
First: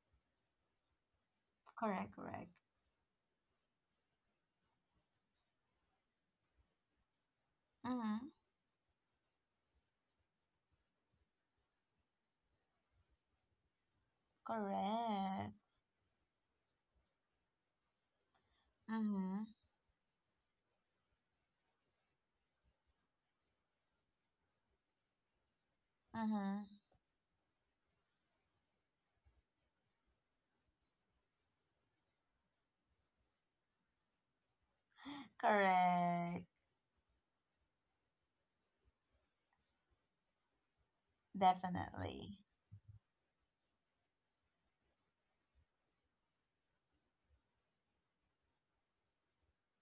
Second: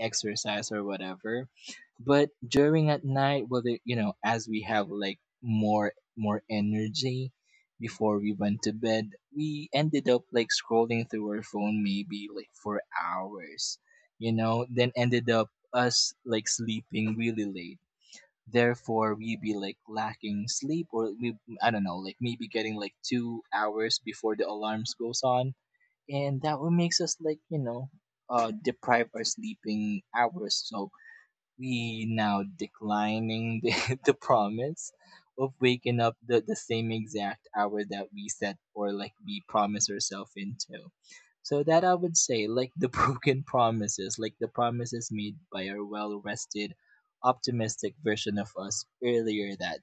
exercise or whatever
Correct,
but
correct.
during at night well they, you know as we have like more more energy before
Mm-hmm.
we went to bed we ended up like scrolling through our phone maybe like for hours you know then ended up
Correct.
us like sleeping really late therefore we
Mm-hmm.
be like lacking sleep or we I don't know like maybe getting like two hours before the alarms goes on and that
Mm-hmm.
what makes us like you know uh deprive our sleeping hours so we now declining the, the promise of waking up the,
Correct.
the same exact hour that we set or like we promise ourselves into so that I would
Definitely.
say like the broken promises like the promises made by our well rested optimistic version of us earlier that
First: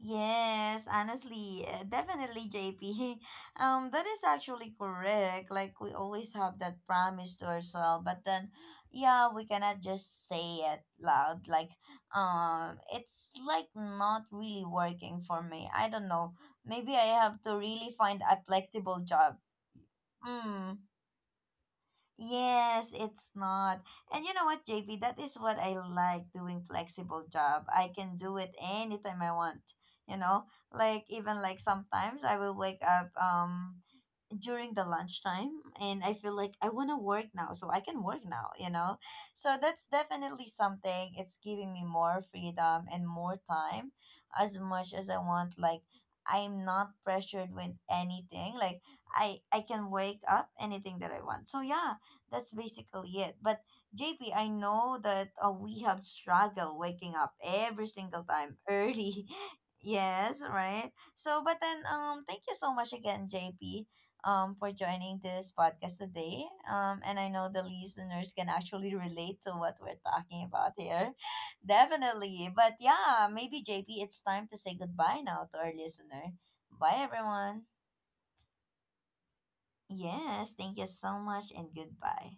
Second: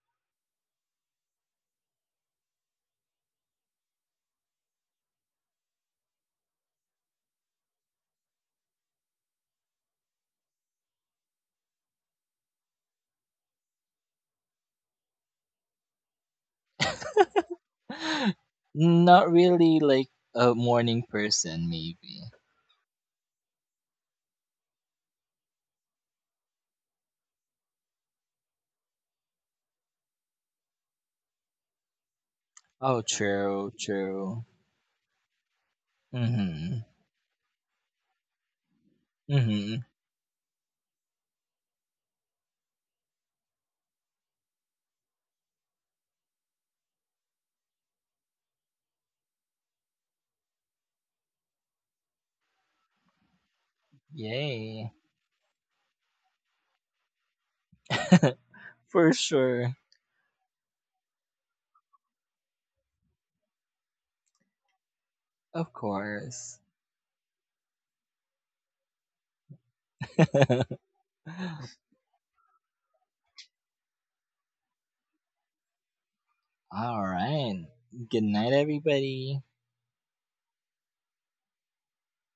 Yes, honestly, uh, definitely, J P. Um, that is actually correct. Like we always have that promise to ourselves, but then, yeah, we cannot just say it loud. Like, um, it's like not really working for me. I don't know. Maybe I have to really find
day
a flexible
not
job.
really like a
Mm.
morning person maybe.
Yes, it's not. And you know what, J P? That is what I like doing flexible job. I can do it anytime I want. You know, like even like sometimes I will wake
Oh,
up.
true,
Um,
true.
during the lunchtime, and I feel like I
Mhm.
want to work now, so I can work now you know so
Mhm.
that's definitely something. It's giving me more freedom and more time as much as I want. Like, I'm not pressured with anything. Like, i i can wake up anything that I want. So yeah, that's basically it. But JP, I
Yay.
know that uh, we have struggled waking up every single time
For
early.
sure.
Yes, right, so but then um thank you so much again, JP, um, for joining this
Of
podcast today.
course.
Um, and I know the listeners can actually relate to what we're talking about here.
All
Definitely. But yeah, maybe J P, it's time to say goodbye now to our listener. Bye, everyone.
right. Good night, everybody.
Yes, thank you so much and goodbye.